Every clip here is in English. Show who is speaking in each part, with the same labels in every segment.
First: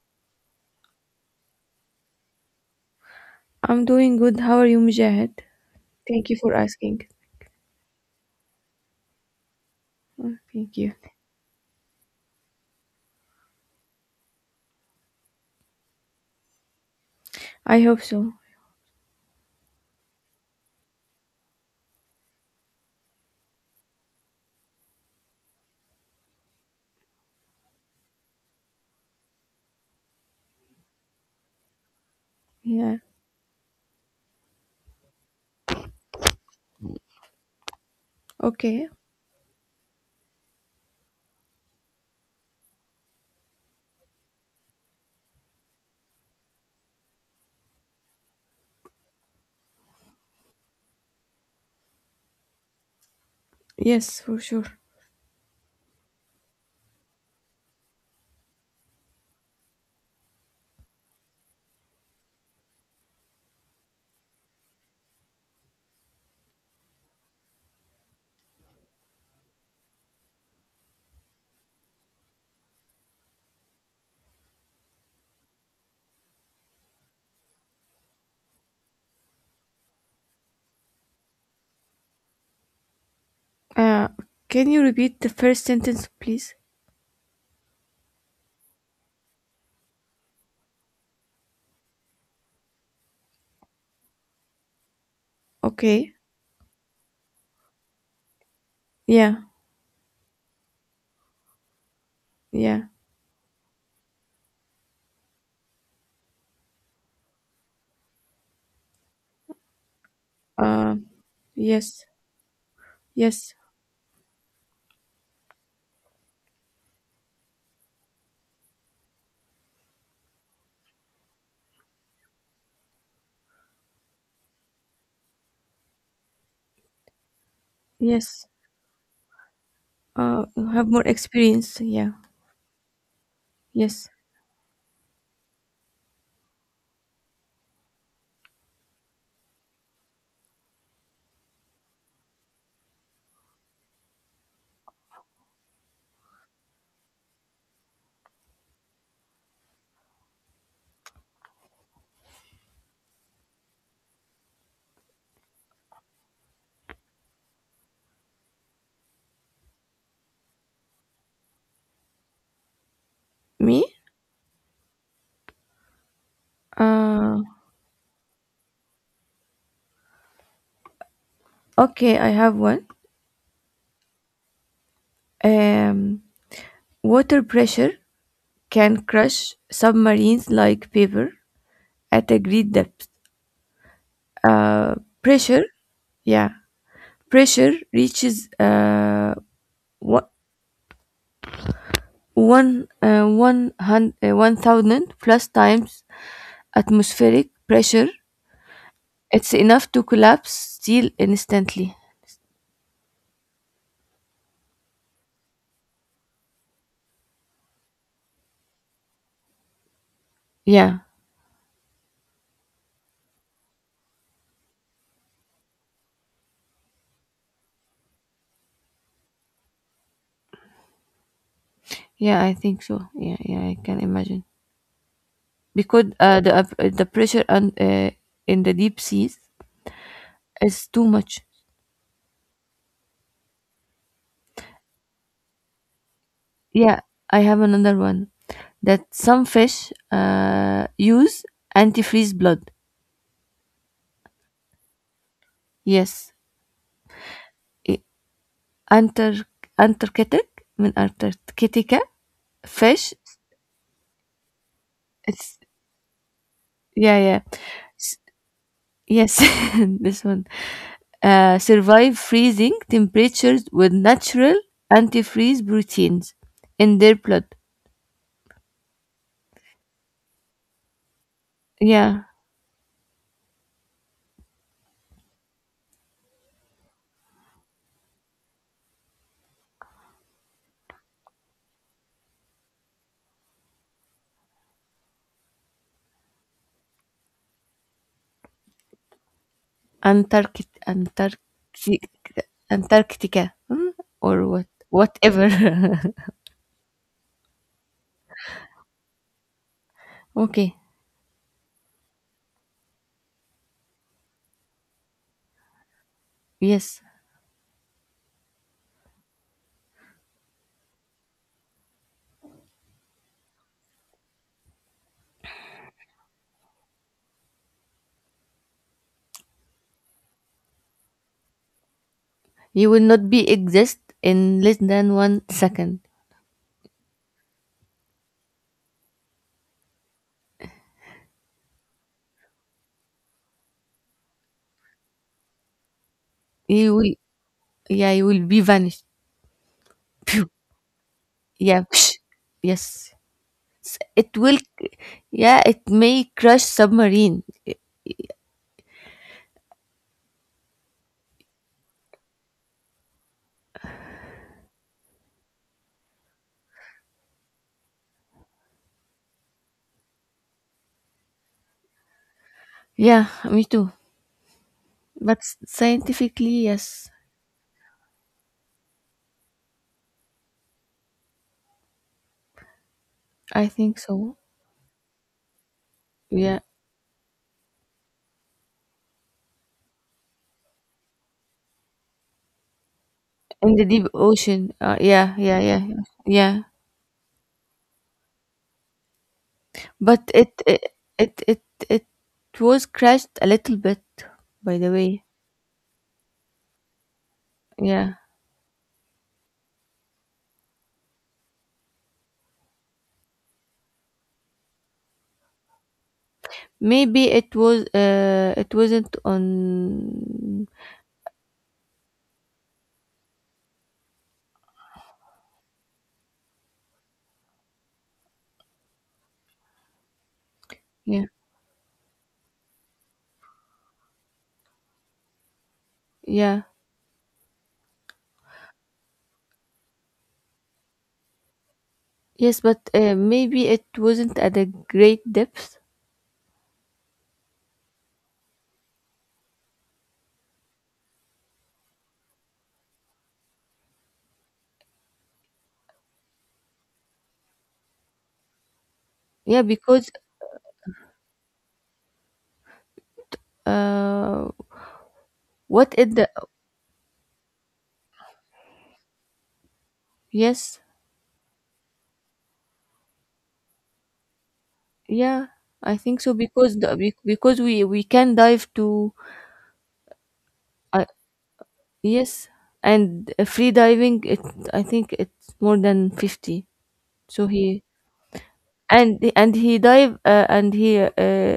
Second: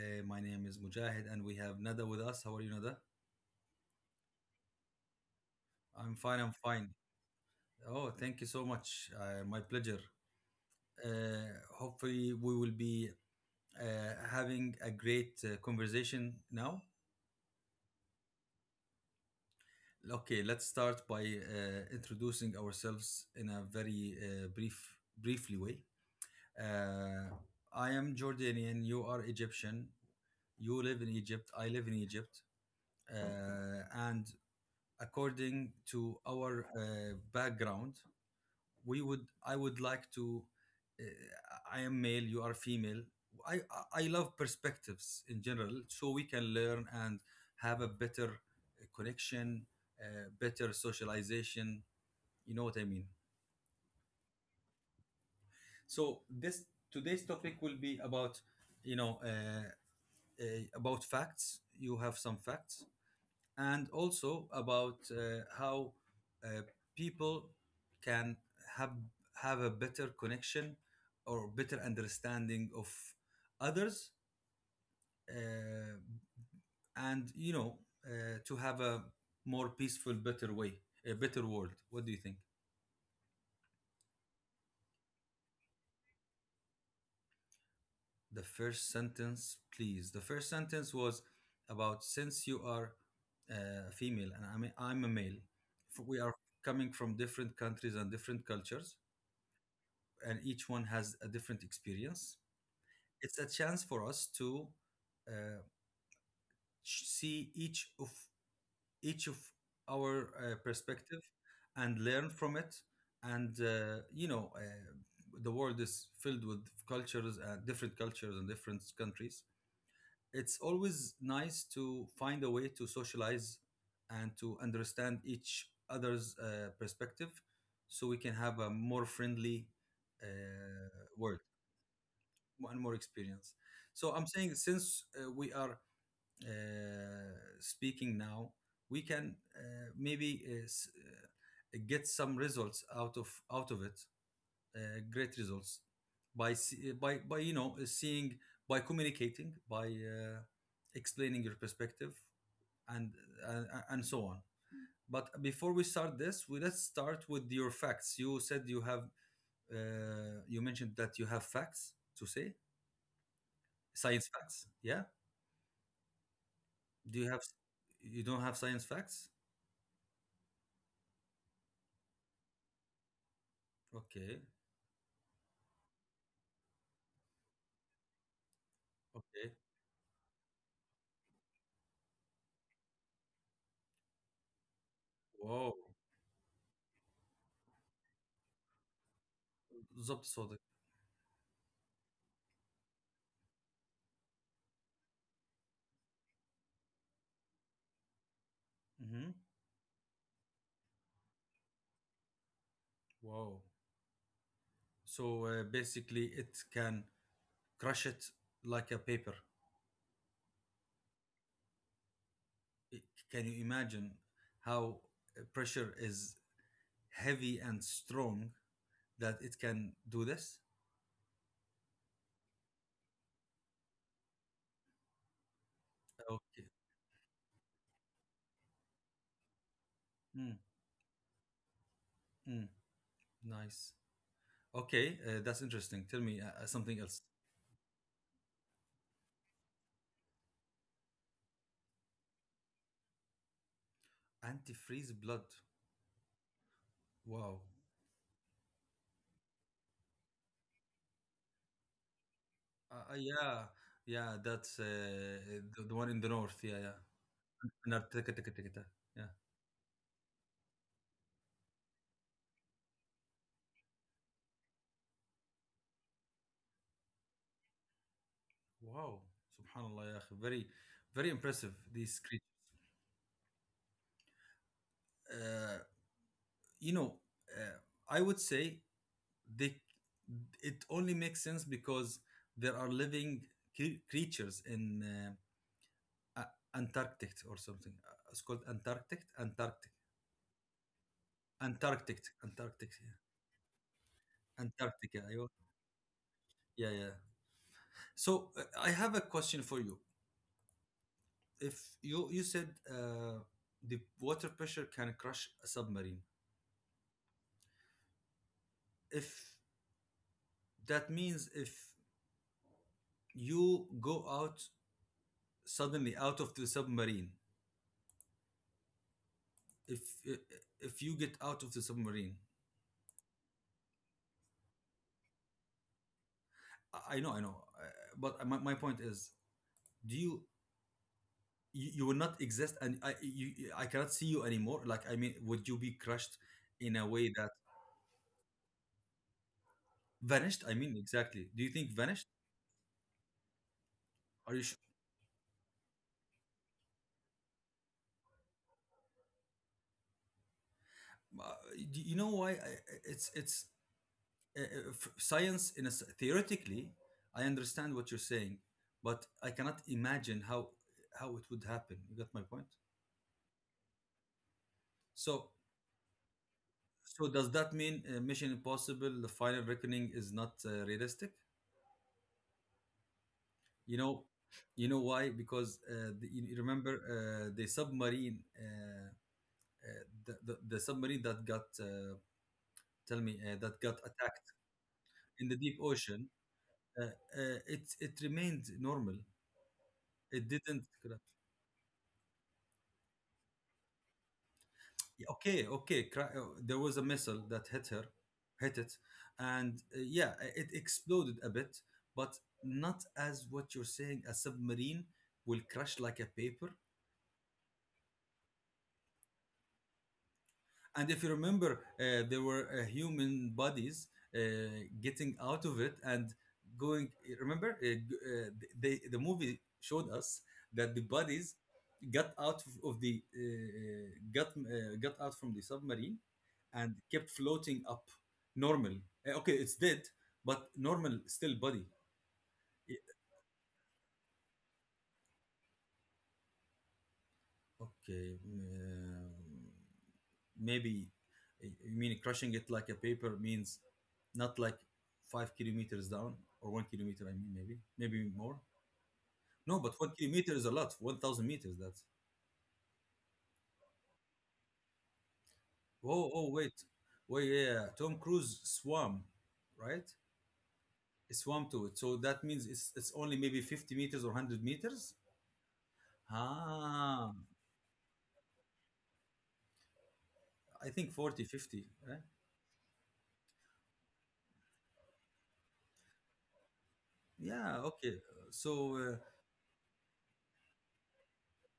Speaker 1: My name is Mujahid, and we have Nada with us. How are you, Nada?
Speaker 2: I'm doing good. How are you, Mujahid?
Speaker 1: I'm
Speaker 2: Thank you
Speaker 1: fine.
Speaker 2: for
Speaker 1: I'm fine.
Speaker 2: asking.
Speaker 1: Oh, thank you so much. My pleasure.
Speaker 2: Oh, thank you.
Speaker 1: Hopefully, we will be uh, having a great conversation now.
Speaker 2: I hope so.
Speaker 1: Okay, let's start by introducing ourselves in a very brief, briefly way. Uh, I am Jordanian. You are Egyptian. You live in Egypt. I live in Egypt.
Speaker 2: Yeah.
Speaker 1: And according to our background,
Speaker 2: Okay.
Speaker 1: we would I would like to. uh, I am male, you are female. I love perspectives in general, so we can learn and have a better connection, better socialization. You know what I mean?
Speaker 2: Yes, for sure.
Speaker 1: So, this today's topic will be you know uh, uh, about facts. You have some facts, and also about how uh, people can have have a better connection or better understanding of others. Uh, and you know uh, to have a more peaceful, better way, a better world. What do you think?
Speaker 2: Uh, can you repeat the first sentence, please?
Speaker 1: The first sentence, please. The first sentence was about, since you are uh, female and I'm a male. We are
Speaker 2: Okay.
Speaker 1: coming from different countries and different cultures,
Speaker 2: Yeah.
Speaker 1: and each one has a different experience.
Speaker 2: Yeah.
Speaker 1: It's a chance for us to uh, see each of our
Speaker 2: Uh,
Speaker 1: perspective and
Speaker 2: yes.
Speaker 1: learn from it. And
Speaker 2: Yes.
Speaker 1: the world is filled with cultures, and different cultures and different countries. It's always nice to find a way to socialize and to understand each other's perspective, so we can have a
Speaker 2: Yes.
Speaker 1: more friendly, uh,
Speaker 2: You have more
Speaker 1: world.
Speaker 2: experience. Yeah.
Speaker 1: One more experience. So I'm
Speaker 2: Yes.
Speaker 1: saying, since we are uh, speaking now, we can maybe get some results out of it, great results by seeing, by communicating, by explaining your perspective, and uh, and so on. But before we start this, we let's start with your facts. You said you have. You mentioned that you have facts to say.
Speaker 2: Me?
Speaker 1: Science facts. Yeah. Do you have?
Speaker 2: Uh,
Speaker 1: You don't have science facts?
Speaker 2: okay. I have one.
Speaker 1: Okay.
Speaker 2: Um, Water pressure can
Speaker 1: Okay.
Speaker 2: crush submarines like paper at a great depth. Uh,
Speaker 1: Wow.
Speaker 2: pressure Yeah, pressure reaches
Speaker 1: بالظبط
Speaker 2: wha-
Speaker 1: صادق.
Speaker 2: 100 1,000 plus times atmospheric pressure.
Speaker 1: Mm-hmm.
Speaker 2: It's enough to collapse steel instantly.
Speaker 1: Wow. So basically, it can crush it like a paper.
Speaker 2: Yeah,
Speaker 1: It- can you imagine how pressure is heavy and strong, that it can do this?
Speaker 2: yeah, I think so. Yeah, yeah, I can imagine, because
Speaker 1: Okay.
Speaker 2: the pressure, and in the deep seas
Speaker 1: Mm,
Speaker 2: is too much.
Speaker 1: mm, Nice. Okay, that's interesting. Tell me something else.
Speaker 2: Yeah, I have another one, that some fish use antifreeze blood.
Speaker 1: Antifreeze blood.
Speaker 2: Yes.
Speaker 1: Wow.
Speaker 2: i- Antar Antarctic? من Antarctica. Fish.
Speaker 1: Yeah, yeah, that's
Speaker 2: It's
Speaker 1: the one in the north. Yeah, yeah.
Speaker 2: Yeah, yeah.
Speaker 1: Nartika-
Speaker 2: S-
Speaker 1: tika- Yeah.
Speaker 2: Yes, this one. Survive freezing temperatures with natural antifreeze proteins in their blood.
Speaker 1: Wow. Subhanallah, ya akhi. Very, very impressive. These creatures.
Speaker 2: Yeah,
Speaker 1: Uh, you know, uh, I would say they. It only makes sense because there are living creatures in Antarctic or something. It's called Antarctic, Antarctic,
Speaker 2: Antarctic, Antarctic,
Speaker 1: Antarctic, Antarctic. Yeah.
Speaker 2: Antarctica, hmm? Or what,
Speaker 1: Antarctica. ايوه
Speaker 2: whatever.
Speaker 1: Yeah, yeah. So I have a question for you.
Speaker 2: Okay.
Speaker 1: If you said, the water pressure can crush a submarine,
Speaker 2: Yes,
Speaker 1: if that means, if you go out, suddenly out of the submarine, if if you get out of the submarine.
Speaker 2: you will not be exist in less than 1 second.
Speaker 1: I know, I know, but my point is, do you, you will not exist, and I cannot see you anymore, like I mean, would you be crushed in a
Speaker 2: You
Speaker 1: way
Speaker 2: will,
Speaker 1: that
Speaker 2: yeah, you will be vanished.
Speaker 1: vanished, I mean, exactly? Do you think
Speaker 2: Yeah.
Speaker 1: vanished?
Speaker 2: Psh, yes. S- It
Speaker 1: Are you
Speaker 2: will,
Speaker 1: sure?
Speaker 2: yeah, it may crush submarine.
Speaker 1: Uh, do you know why, it's uh, uh, science in a, theoretically, I understand what you're saying, but I cannot imagine how, it would happen. You got my point?
Speaker 2: Yeah, me too.
Speaker 1: So,
Speaker 2: But scientifically, yes,
Speaker 1: does that mean, Mission Impossible: The Final Reckoning is not realistic?
Speaker 2: I
Speaker 1: You
Speaker 2: think
Speaker 1: know,
Speaker 2: so.
Speaker 1: you know why? Because you
Speaker 2: Yeah,
Speaker 1: remember the submarine, the submarine that got tell me that
Speaker 2: in
Speaker 1: got
Speaker 2: the deep
Speaker 1: attacked
Speaker 2: ocean.
Speaker 1: in
Speaker 2: Yeah,
Speaker 1: the
Speaker 2: yeah,
Speaker 1: deep
Speaker 2: yeah, yeah.
Speaker 1: ocean,
Speaker 2: Yeah.
Speaker 1: uh, uh, it remained normal. It
Speaker 2: But
Speaker 1: didn't.
Speaker 2: it, it, it was crashed a little bit, by the
Speaker 1: Yeah,
Speaker 2: way.
Speaker 1: okay, okay, there was a missile that hit her,
Speaker 2: Yeah.
Speaker 1: hit it, and yeah, it exploded a bit, but not as what you're saying. A submarine will crash like a paper.
Speaker 2: Maybe it wasn't on,
Speaker 1: And if you remember, there were human bodies uh, getting out of it, and going. Remember, the movie showed us that the
Speaker 2: yeah,
Speaker 1: bodies got out of the got out from the submarine,
Speaker 2: yeah.
Speaker 1: and kept floating up, normal. Okay, it's dead, but normal, still body.
Speaker 2: Yes, but maybe it wasn't at a great depth.
Speaker 1: Okay, maybe you mean crushing it like a paper means not like 5 km down, or 1 km. I mean, maybe more. No,
Speaker 2: Yeah,
Speaker 1: but one
Speaker 2: because
Speaker 1: kilometer is a lot. 1,000 meters. That's.
Speaker 2: uh what
Speaker 1: Oh,
Speaker 2: is
Speaker 1: oh,
Speaker 2: the.
Speaker 1: wait, wait. Yeah, yeah, Tom Cruise swam, right?
Speaker 2: Yes.
Speaker 1: He swam to it. So that means it's only maybe 50 meters or hundred meters.
Speaker 2: Yeah, I think so, because
Speaker 1: Ah,
Speaker 2: because we can dive to.
Speaker 1: I think
Speaker 2: uh,
Speaker 1: 40, 50. Right?
Speaker 2: yes. And free diving, it I think it's more than 50. So
Speaker 1: Yeah,
Speaker 2: he
Speaker 1: okay. So.
Speaker 2: and he dive and he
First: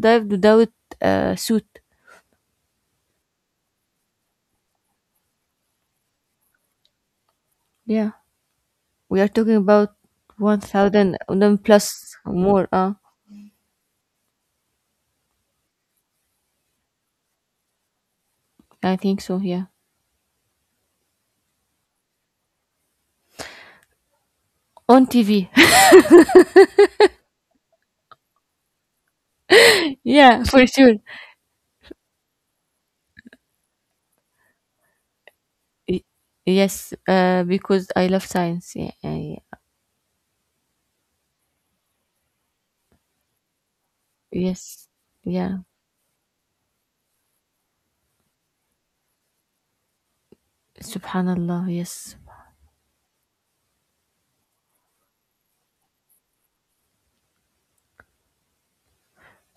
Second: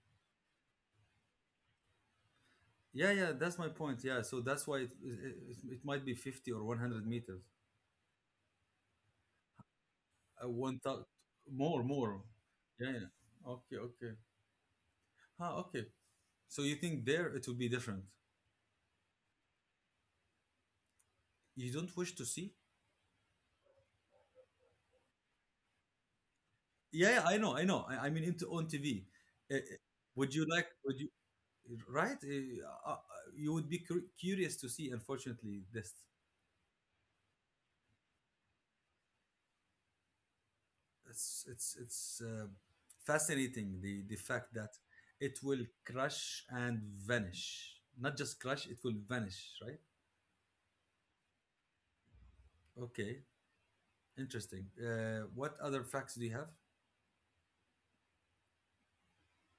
Speaker 2: dived without suit.
Speaker 1: Yeah, yeah, that's my point. Yeah, so that's why it might be 50 or 100 meters.
Speaker 2: Yeah, we are talking about
Speaker 1: Uh, one thou-
Speaker 2: 1,000 and then
Speaker 1: More,
Speaker 2: plus
Speaker 1: more.
Speaker 2: more
Speaker 1: Yeah, yeah. Okay, okay. Huh, okay. So you think there it would be different?
Speaker 2: I think so. Yeah.
Speaker 1: You don't wish to see?
Speaker 2: On TV.
Speaker 1: Yeah, yeah, I know, I know. I mean, into, on TV. Uh, uh, would
Speaker 2: Yeah,
Speaker 1: you
Speaker 2: for
Speaker 1: like?
Speaker 2: sure.
Speaker 1: Would you? Right? You would be curious to see. Unfortunately, this.
Speaker 2: Y- Yes, because I love science. Yeah, yeah.
Speaker 1: It's fascinating, the fact that
Speaker 2: Yes,
Speaker 1: it
Speaker 2: yeah.
Speaker 1: will crush and vanish. Not just crush, it will vanish, right?
Speaker 2: Subhanallah. Yes.
Speaker 1: Okay, interesting. What other facts do you have?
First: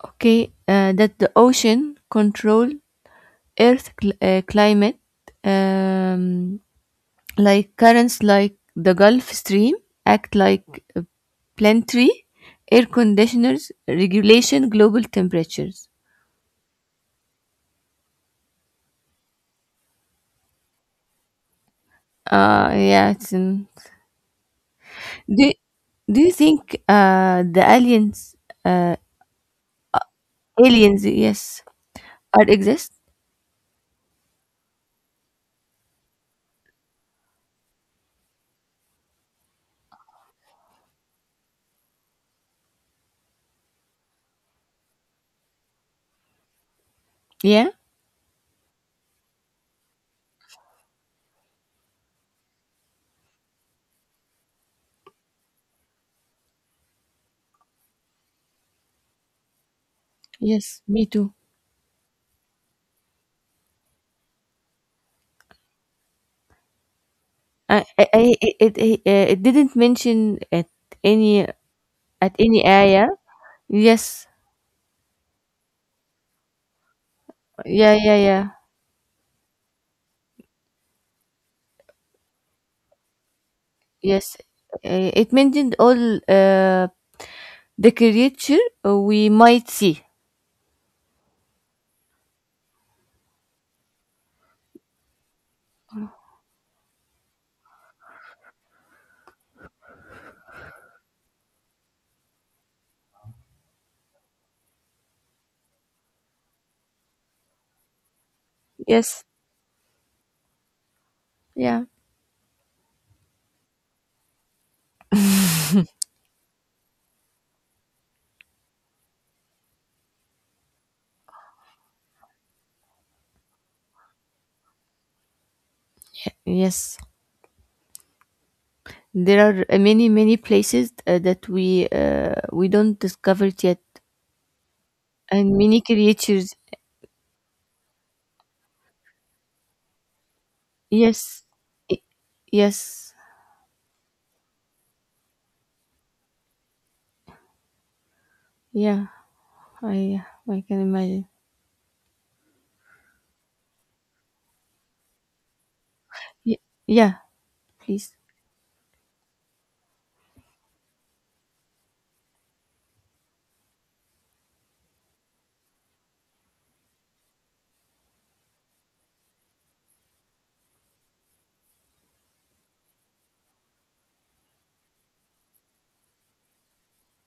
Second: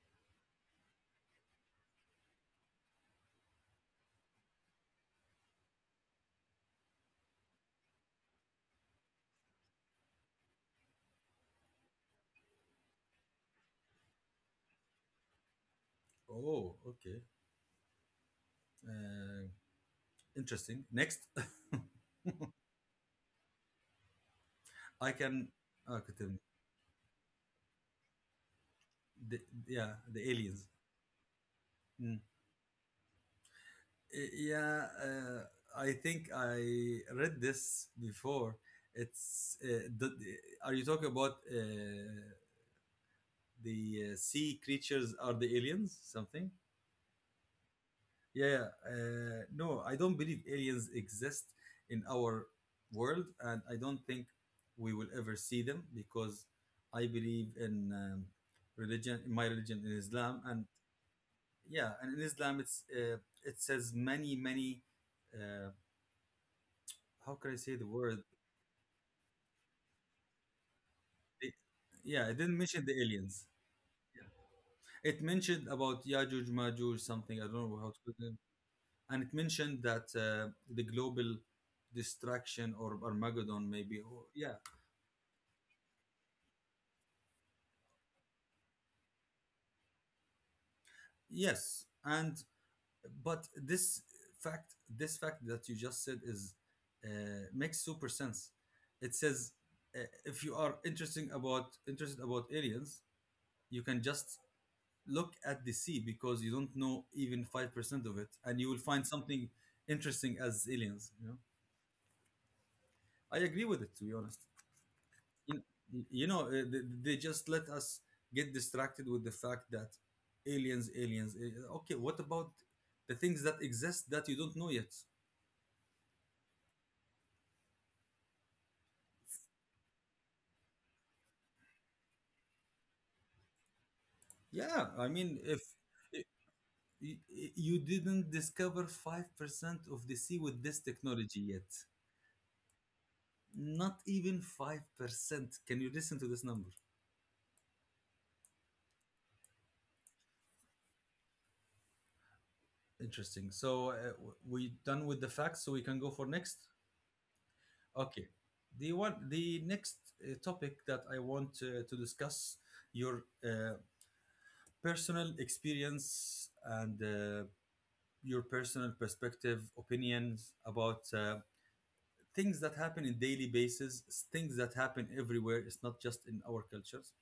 Speaker 2: Okay. That the ocean control Earth climate, um, like currents, like the Gulf Stream, act like a planetary air conditioners regulation global temperatures.
Speaker 1: Oh, okay. uh, Interesting. Next.
Speaker 2: Yeah. It's in,
Speaker 1: I
Speaker 2: do.
Speaker 1: can Oh, okay,
Speaker 2: Do you
Speaker 1: then.
Speaker 2: think the aliens, uh,
Speaker 1: the, yeah, the aliens.
Speaker 2: aliens, yes,
Speaker 1: Mm.
Speaker 2: are exist?
Speaker 1: Yeah, I think I read this before. it's uh, the, the- are you talking about the sea creatures are the aliens, something?
Speaker 2: Yeah.
Speaker 1: Yeah, yeah. No, I don't believe aliens exist in our world, and I don't think we will ever see them, because I believe in religion, in my religion, in Islam. And
Speaker 2: Yes, me too.
Speaker 1: yeah, and in Islam, it's it says many, many, uh, how can I say the
Speaker 2: I
Speaker 1: word?
Speaker 2: it, it, it, it didn't mention at any
Speaker 1: it, yeah, it didn't
Speaker 2: any
Speaker 1: mention the
Speaker 2: area.
Speaker 1: aliens.
Speaker 2: Yes.
Speaker 1: It mentioned about yajuj majuj, something I don't know
Speaker 2: Yeah,
Speaker 1: how
Speaker 2: yeah,
Speaker 1: to.
Speaker 2: yeah.
Speaker 1: And it mentioned that the global destruction, or Armageddon, maybe. Or,
Speaker 2: Yes.
Speaker 1: yeah.
Speaker 2: It mentioned all the creature we might see.
Speaker 1: Yes. And but this fact that you just said is, uh, makes super sense. It says, uh, if you are interesting about interested about aliens, you can just look at the sea, because you don't know even 5% of it, and you will find
Speaker 2: Yes.
Speaker 1: something interesting as aliens. You know,
Speaker 2: Yeah.
Speaker 1: I agree with it, to be honest. You you know, they just let us get distracted with the fact that aliens, aliens, eh, okay, what about the things that exist that you don't know yet?
Speaker 2: Yes. There are many many places that we don't discover yet,
Speaker 1: Yeah, I mean,
Speaker 2: and
Speaker 1: if
Speaker 2: many creatures.
Speaker 1: y- you didn't discover 5% of the sea with this
Speaker 2: Yes.
Speaker 1: technology yet,
Speaker 2: I- Yes.
Speaker 1: not even 5%. Can you listen to this number?
Speaker 2: Yeah. I I can imagine.
Speaker 1: Interesting. So we done with the facts, so we can go for
Speaker 2: Y-
Speaker 1: next.
Speaker 2: yeah. Please.
Speaker 1: Okay, the next topic that I want to discuss your personal experience, and your personal perspective, opinions about things that happen in daily basis, things that happen everywhere. It's not just in our cultures.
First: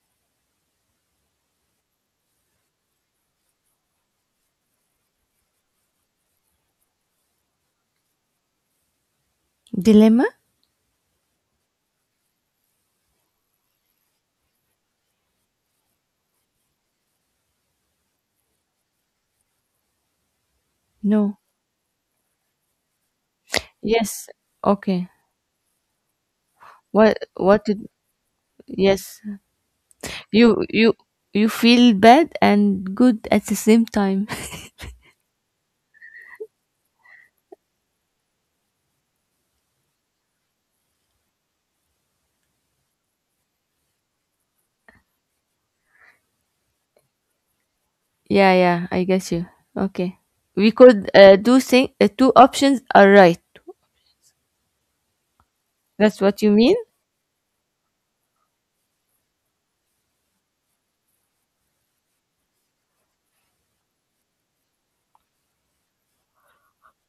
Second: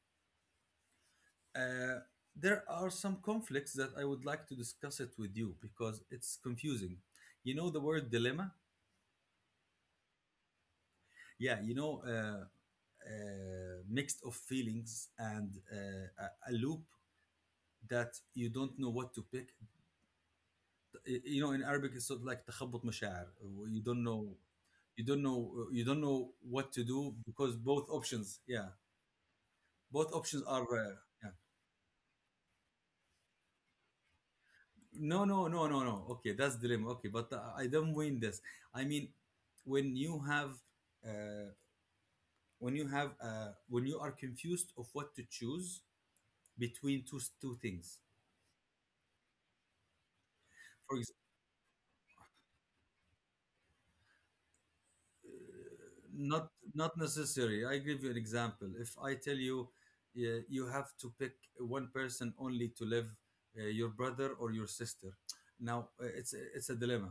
Speaker 1: Uh, there are some conflicts that I would like to discuss it with you, because it's confusing. You know the word dilemma?
Speaker 2: Dilemma?
Speaker 1: Yeah, you know, uh, mixed of feelings, and a loop that you don't know what to pick.
Speaker 2: No.
Speaker 1: You know, in Arabic, it's sort of like تخبط مشاعر. You don't
Speaker 2: Yes.
Speaker 1: know, you
Speaker 2: Okay.
Speaker 1: don't know, you don't know what to do,
Speaker 2: What
Speaker 1: because
Speaker 2: what did.
Speaker 1: both options, yeah,
Speaker 2: Yes.
Speaker 1: both options are,
Speaker 2: You you
Speaker 1: yeah.
Speaker 2: you feel bad and good at the same time.
Speaker 1: No, no, no, no, no. Okay, that's dilemma. Okay, but I don't win this. I mean, when you have, uh, when you have, when you are confused of what to choose between two things.
Speaker 2: Yeah, yeah, I get you. Okay. We
Speaker 1: For
Speaker 2: could do thing two options are right. That's what
Speaker 1: not,
Speaker 2: you mean?
Speaker 1: not necessary. I give you an example. If I tell you, you have to pick one person only to live, your brother or your sister. Now it's a dilemma.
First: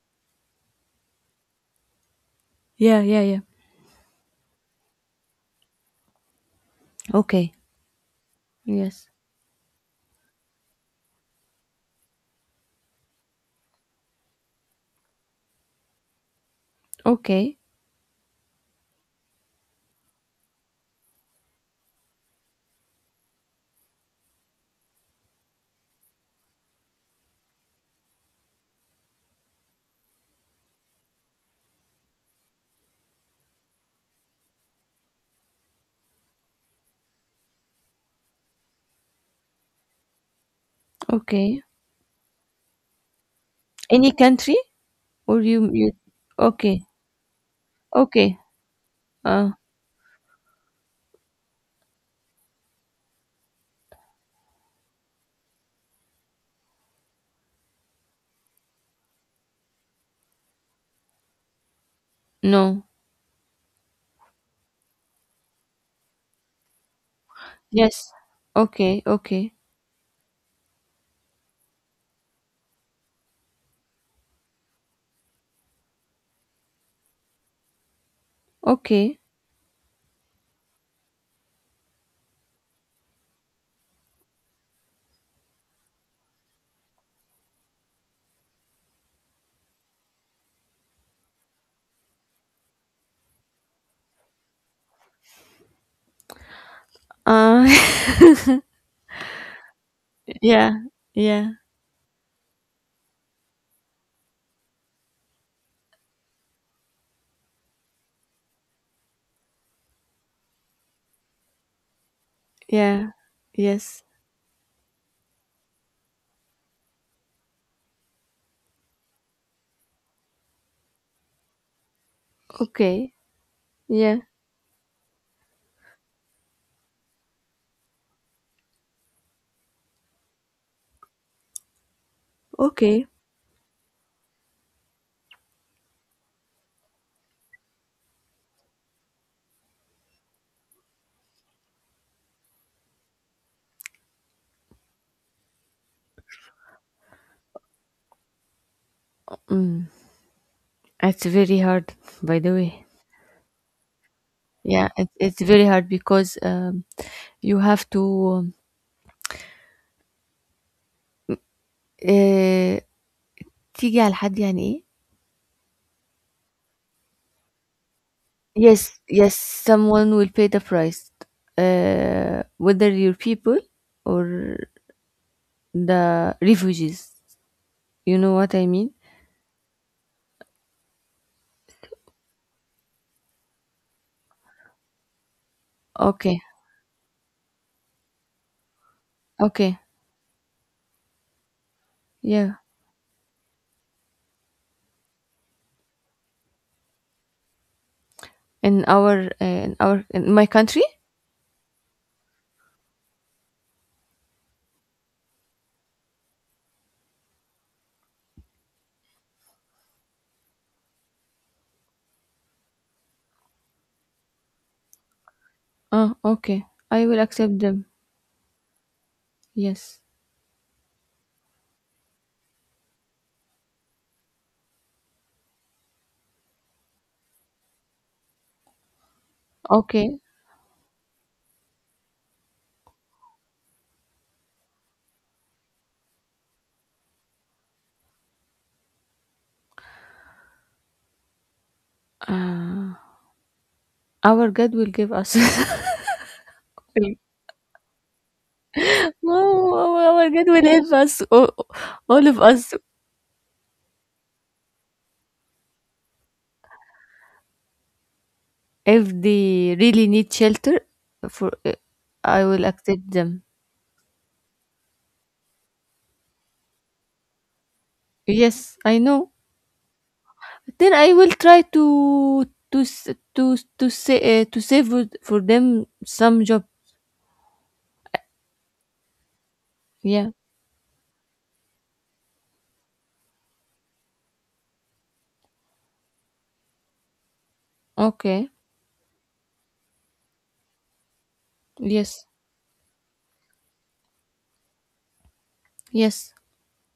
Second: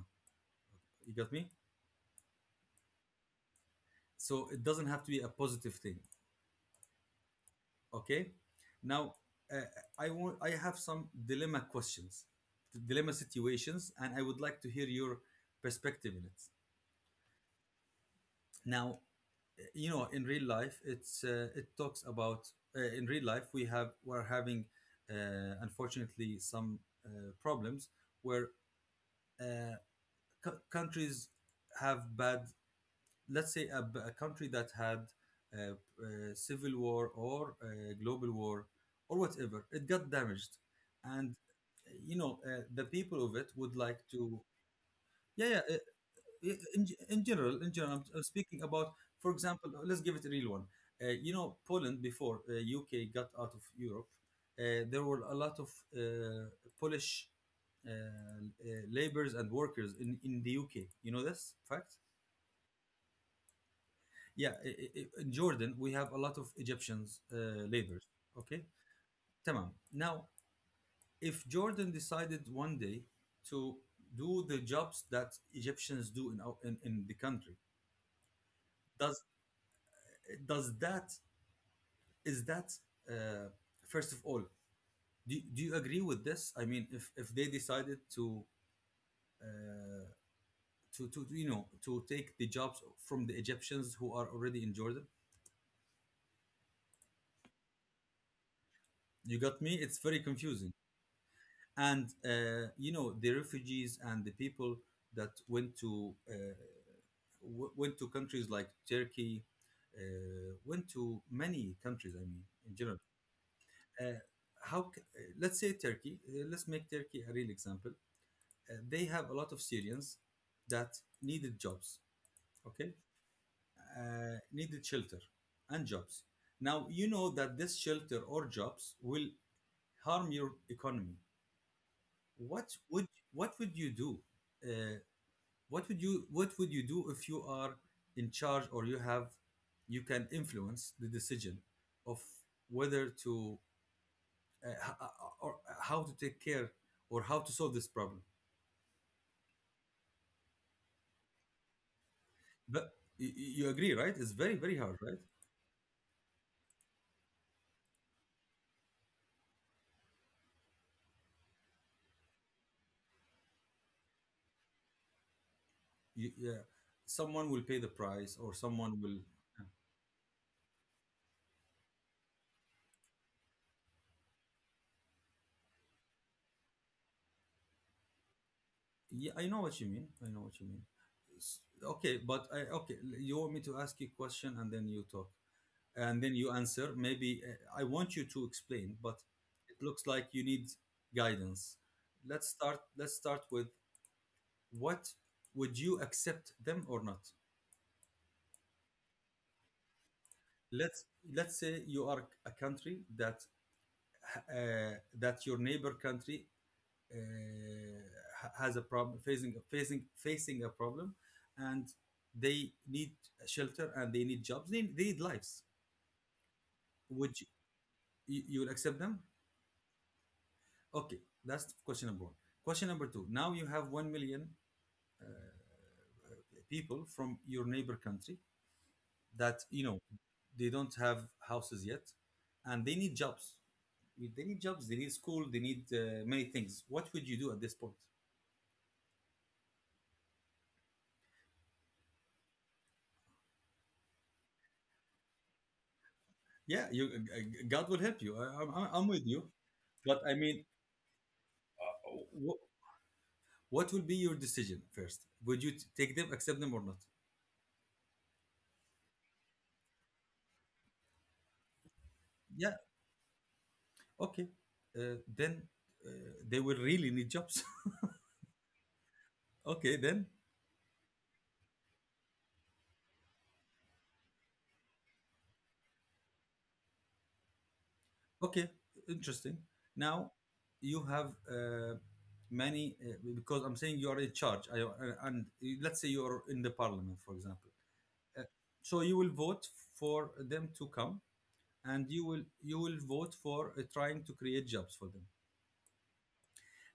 Speaker 1: You got me?
Speaker 2: Yeah, yeah, yeah.
Speaker 1: So it doesn't have to be a positive thing.
Speaker 2: Okay.
Speaker 1: Okay.
Speaker 2: Yes.
Speaker 1: Now uh, I have some dilemma questions, dilemma situations, and I would like to hear your perspective in it.
Speaker 2: Okay.
Speaker 1: Now, you know, in real life, it talks about, in real life, we're having unfortunately some problems, where uh, countries have bad. Let's say a country that had civil war or global war, or whatever, it got damaged. And
Speaker 2: Okay.
Speaker 1: you know, the people of it would like
Speaker 2: Any
Speaker 1: to.
Speaker 2: country? Or
Speaker 1: Yeah,
Speaker 2: you.
Speaker 1: yeah,
Speaker 2: Okay.
Speaker 1: in general, in general, I'm
Speaker 2: Okay.
Speaker 1: speaking about. For
Speaker 2: Uh
Speaker 1: example, let's give it a real one. You know, Poland, before UK got out of Europe, there were a lot of uh, Polish uh, uh, laborers and workers in the UK. You know this fact?
Speaker 2: no.
Speaker 1: Yeah, in Jordan, we have a lot of Egyptians laborers.
Speaker 2: Yes.
Speaker 1: Okay,
Speaker 2: Okay, okay.
Speaker 1: tamam. Now, if Jordan decided one day to do the jobs that Egyptians do in the country,
Speaker 2: Okay.
Speaker 1: does does that is that uh, first of all, do you agree with this? I mean, if they decided to uh, to to take the jobs from the Egyptians who are already in Jordan.
Speaker 2: Uh
Speaker 1: You got me? It's very confusing.
Speaker 2: yeah. Yeah.
Speaker 1: And you know, the refugees and the people that went to went to countries like Turkey, went to many countries, I mean, in general.
Speaker 2: Yeah. Yes.
Speaker 1: uh, let's say Turkey, let's make Turkey a real example. They have a lot of Syrians that needed jobs, okay,
Speaker 2: Okay. Yeah.
Speaker 1: needed shelter and jobs. Now, you know that this shelter or jobs will harm your economy.
Speaker 2: Okay.
Speaker 1: What would you do? Uh, what would you do if you are in charge, or you have, you can influence the decision of whether to h- or how to take care or how to solve this problem?
Speaker 2: Mm. It's very hard, by the way.
Speaker 1: But you agree, right? It's very, very
Speaker 2: Yeah,
Speaker 1: hard,
Speaker 2: it,
Speaker 1: right?
Speaker 2: it's very hard, because you have to uh, تيجي على حد يعني ايه.
Speaker 1: Yeah, someone will pay the price, or
Speaker 2: Yes,
Speaker 1: someone will.
Speaker 2: yes, someone will pay the price, whether your people or the refugees, you know what I mean.
Speaker 1: Yeah, I know what you mean. I know what you mean. Okay, but okay, you want me to ask you a question and then you talk and then
Speaker 2: Okay,
Speaker 1: you answer. Maybe I want you to explain, but
Speaker 2: okay.
Speaker 1: it looks like you need guidance. Let's
Speaker 2: Yeah.
Speaker 1: start. Let's start with what, would you accept them or not?
Speaker 2: In my country.
Speaker 1: Let's let's say you are a country that that your neighbor country uh, has a problem, facing a problem, and they need shelter and they need jobs, they need lives.
Speaker 2: Oh, okay, I will
Speaker 1: Would you,
Speaker 2: accept them.
Speaker 1: you you will accept them?
Speaker 2: Yes.
Speaker 1: Okay, that's question number one. Question number two, now you have 1 million people from your neighbor country that you know,
Speaker 2: Okay.
Speaker 1: they don't have houses yet and they need jobs. They need school, they need many things. What would you do at this point?
Speaker 2: Uh, our God will give us.
Speaker 1: Yeah, you God will help you, I'm with you,
Speaker 2: No,
Speaker 1: but
Speaker 2: our
Speaker 1: I
Speaker 2: God will
Speaker 1: mean,
Speaker 2: help us, all of
Speaker 1: What,
Speaker 2: us.
Speaker 1: what will be your decision first? Would you take them, accept them, or not?
Speaker 2: If they really need shelter. For I will
Speaker 1: Yeah,
Speaker 2: accept them.
Speaker 1: okay. Then uh, they will really need jobs.
Speaker 2: Yes, I know.
Speaker 1: okay, then,
Speaker 2: Then I will try to say to save with- for them some job.
Speaker 1: okay, interesting.
Speaker 2: Yeah.
Speaker 1: Now you have many, because I'm saying you are in charge, and let's say you are in the parliament, for example. Uh,
Speaker 2: Okay.
Speaker 1: so you will vote for them to come, and
Speaker 2: Yes.
Speaker 1: you will vote for trying to create jobs for them.
Speaker 2: Yes.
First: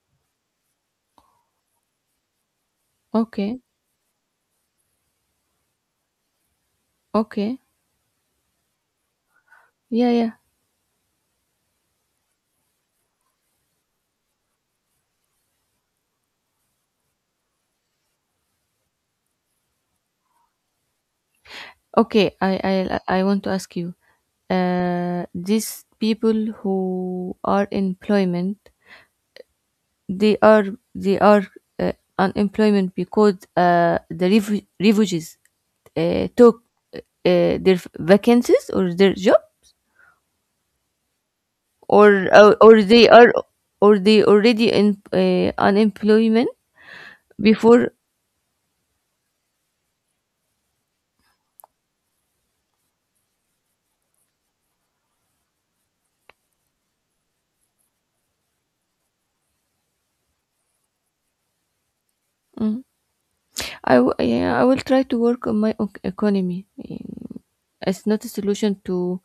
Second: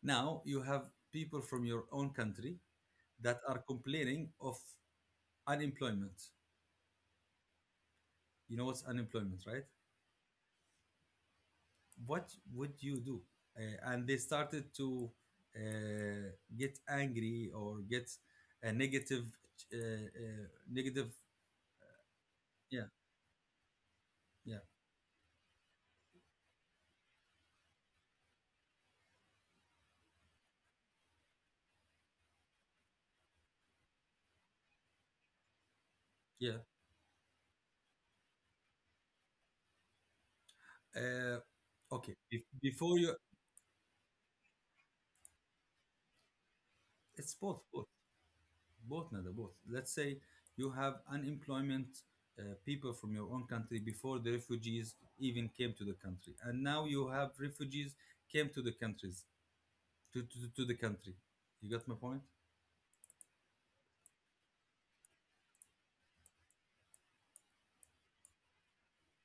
Speaker 1: Now you have people from your own country that are
Speaker 2: Okay.
Speaker 1: complaining of unemployment.
Speaker 2: Okay.
Speaker 1: You know what's unemployment, right?
Speaker 2: Yeah. Yeah.
Speaker 1: What would you do? And they started to uh, get angry or get a negative, negative.
Speaker 2: Okay. I I
Speaker 1: Yeah,
Speaker 2: I want to ask you.
Speaker 1: yeah,
Speaker 2: These people who are employment, they are they are uh, unemployment, because the refugees took
Speaker 1: yeah.
Speaker 2: their vacancies or their job.
Speaker 1: Uh,
Speaker 2: Or
Speaker 1: okay.
Speaker 2: or
Speaker 1: Before
Speaker 2: they
Speaker 1: you,
Speaker 2: are, or they already in unemployment
Speaker 1: it's both, both,
Speaker 2: before.
Speaker 1: both, Nada, both. Let's say you have unemployment, people from your own country before the refugees even came to the country, and now you have refugees came to the countries, to the country. You got my point?
Speaker 2: Mm. Yeah, I will try to work on my economy. Mm, it's not a solution to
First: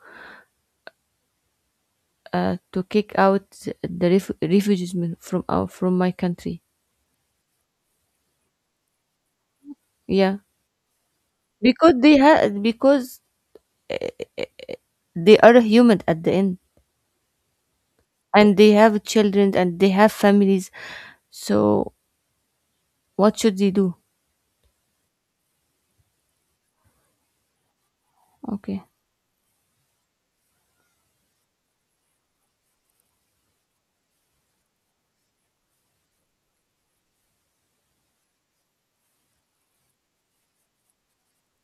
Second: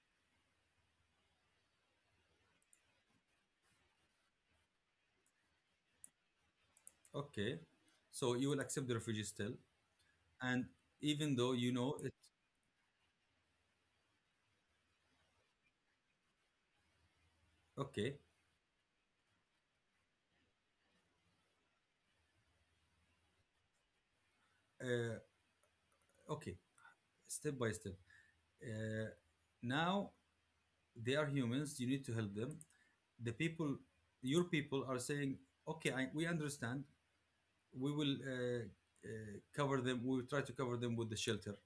Speaker 2: to kick out the refugees from from my country.
Speaker 1: Okay. So you will accept the refugee still.
Speaker 2: Yeah.
Speaker 1: And even though you
Speaker 2: Because
Speaker 1: know it,
Speaker 2: they have because they are human at the end,
Speaker 1: okay,
Speaker 2: and they have children and they have families. So what should they do?
Speaker 1: uh, okay, step by step.
Speaker 2: Okay,
Speaker 1: Uh, Now they are humans, you need to help them. The people, your people are saying, okay, we understand. We will cover them, we will try to cover them with the shelter.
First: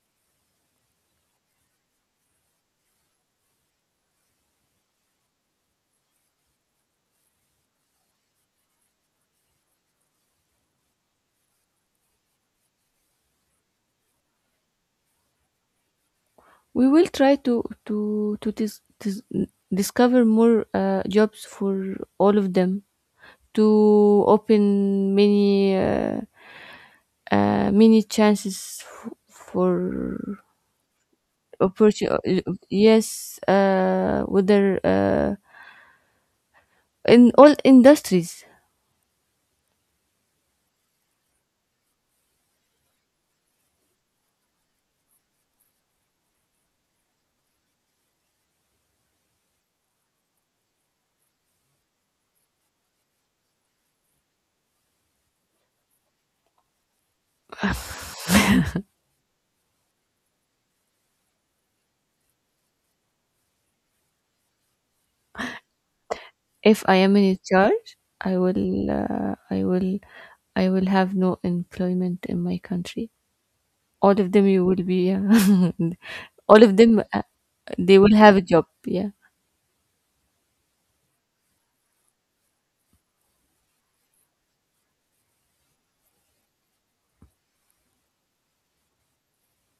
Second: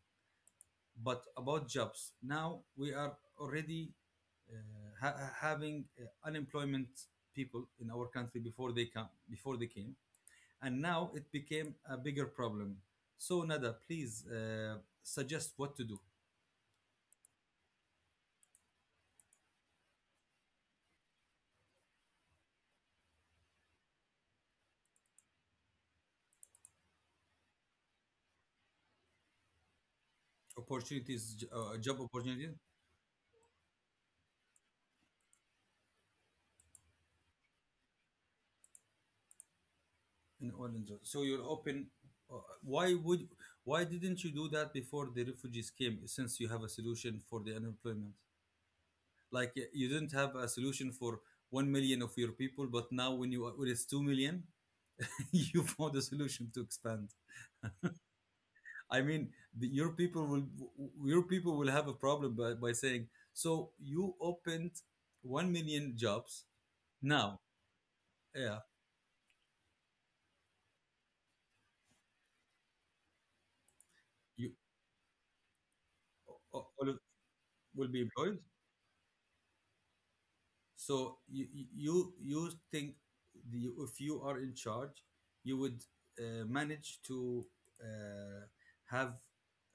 Speaker 1: But about jobs, now we are already uh, having unemployment people in our country before they come, before they came, and now it became a bigger problem. So Nada, please, suggest what to do.
Speaker 2: we will try to discover more jobs for all of them, to open many many chances for
Speaker 1: Opportunities, job
Speaker 2: opportunity.
Speaker 1: opportunities
Speaker 2: Yes. Whether in all industries.
Speaker 1: in oil and gas. So you're open. uh, why would why didn't you do that before the refugees came, since you have a solution for the unemployment? You didn't have a solution for 1 million of your people, but now when you, when it's 2 million, you found a solution to expand. I mean, your people will your people will have a problem by saying, so you opened 1 million jobs
Speaker 2: If I am in
Speaker 1: now.
Speaker 2: charge,
Speaker 1: Yeah.
Speaker 2: I will have no employment in my country. All of them,
Speaker 1: you
Speaker 2: you will be,
Speaker 1: o-
Speaker 2: all
Speaker 1: o-
Speaker 2: of
Speaker 1: all
Speaker 2: them,
Speaker 1: of- Will
Speaker 2: they
Speaker 1: be
Speaker 2: will have a
Speaker 1: employed.
Speaker 2: job. Yeah.
Speaker 1: So you, you think, the, if you are in charge, you would manage to uh, have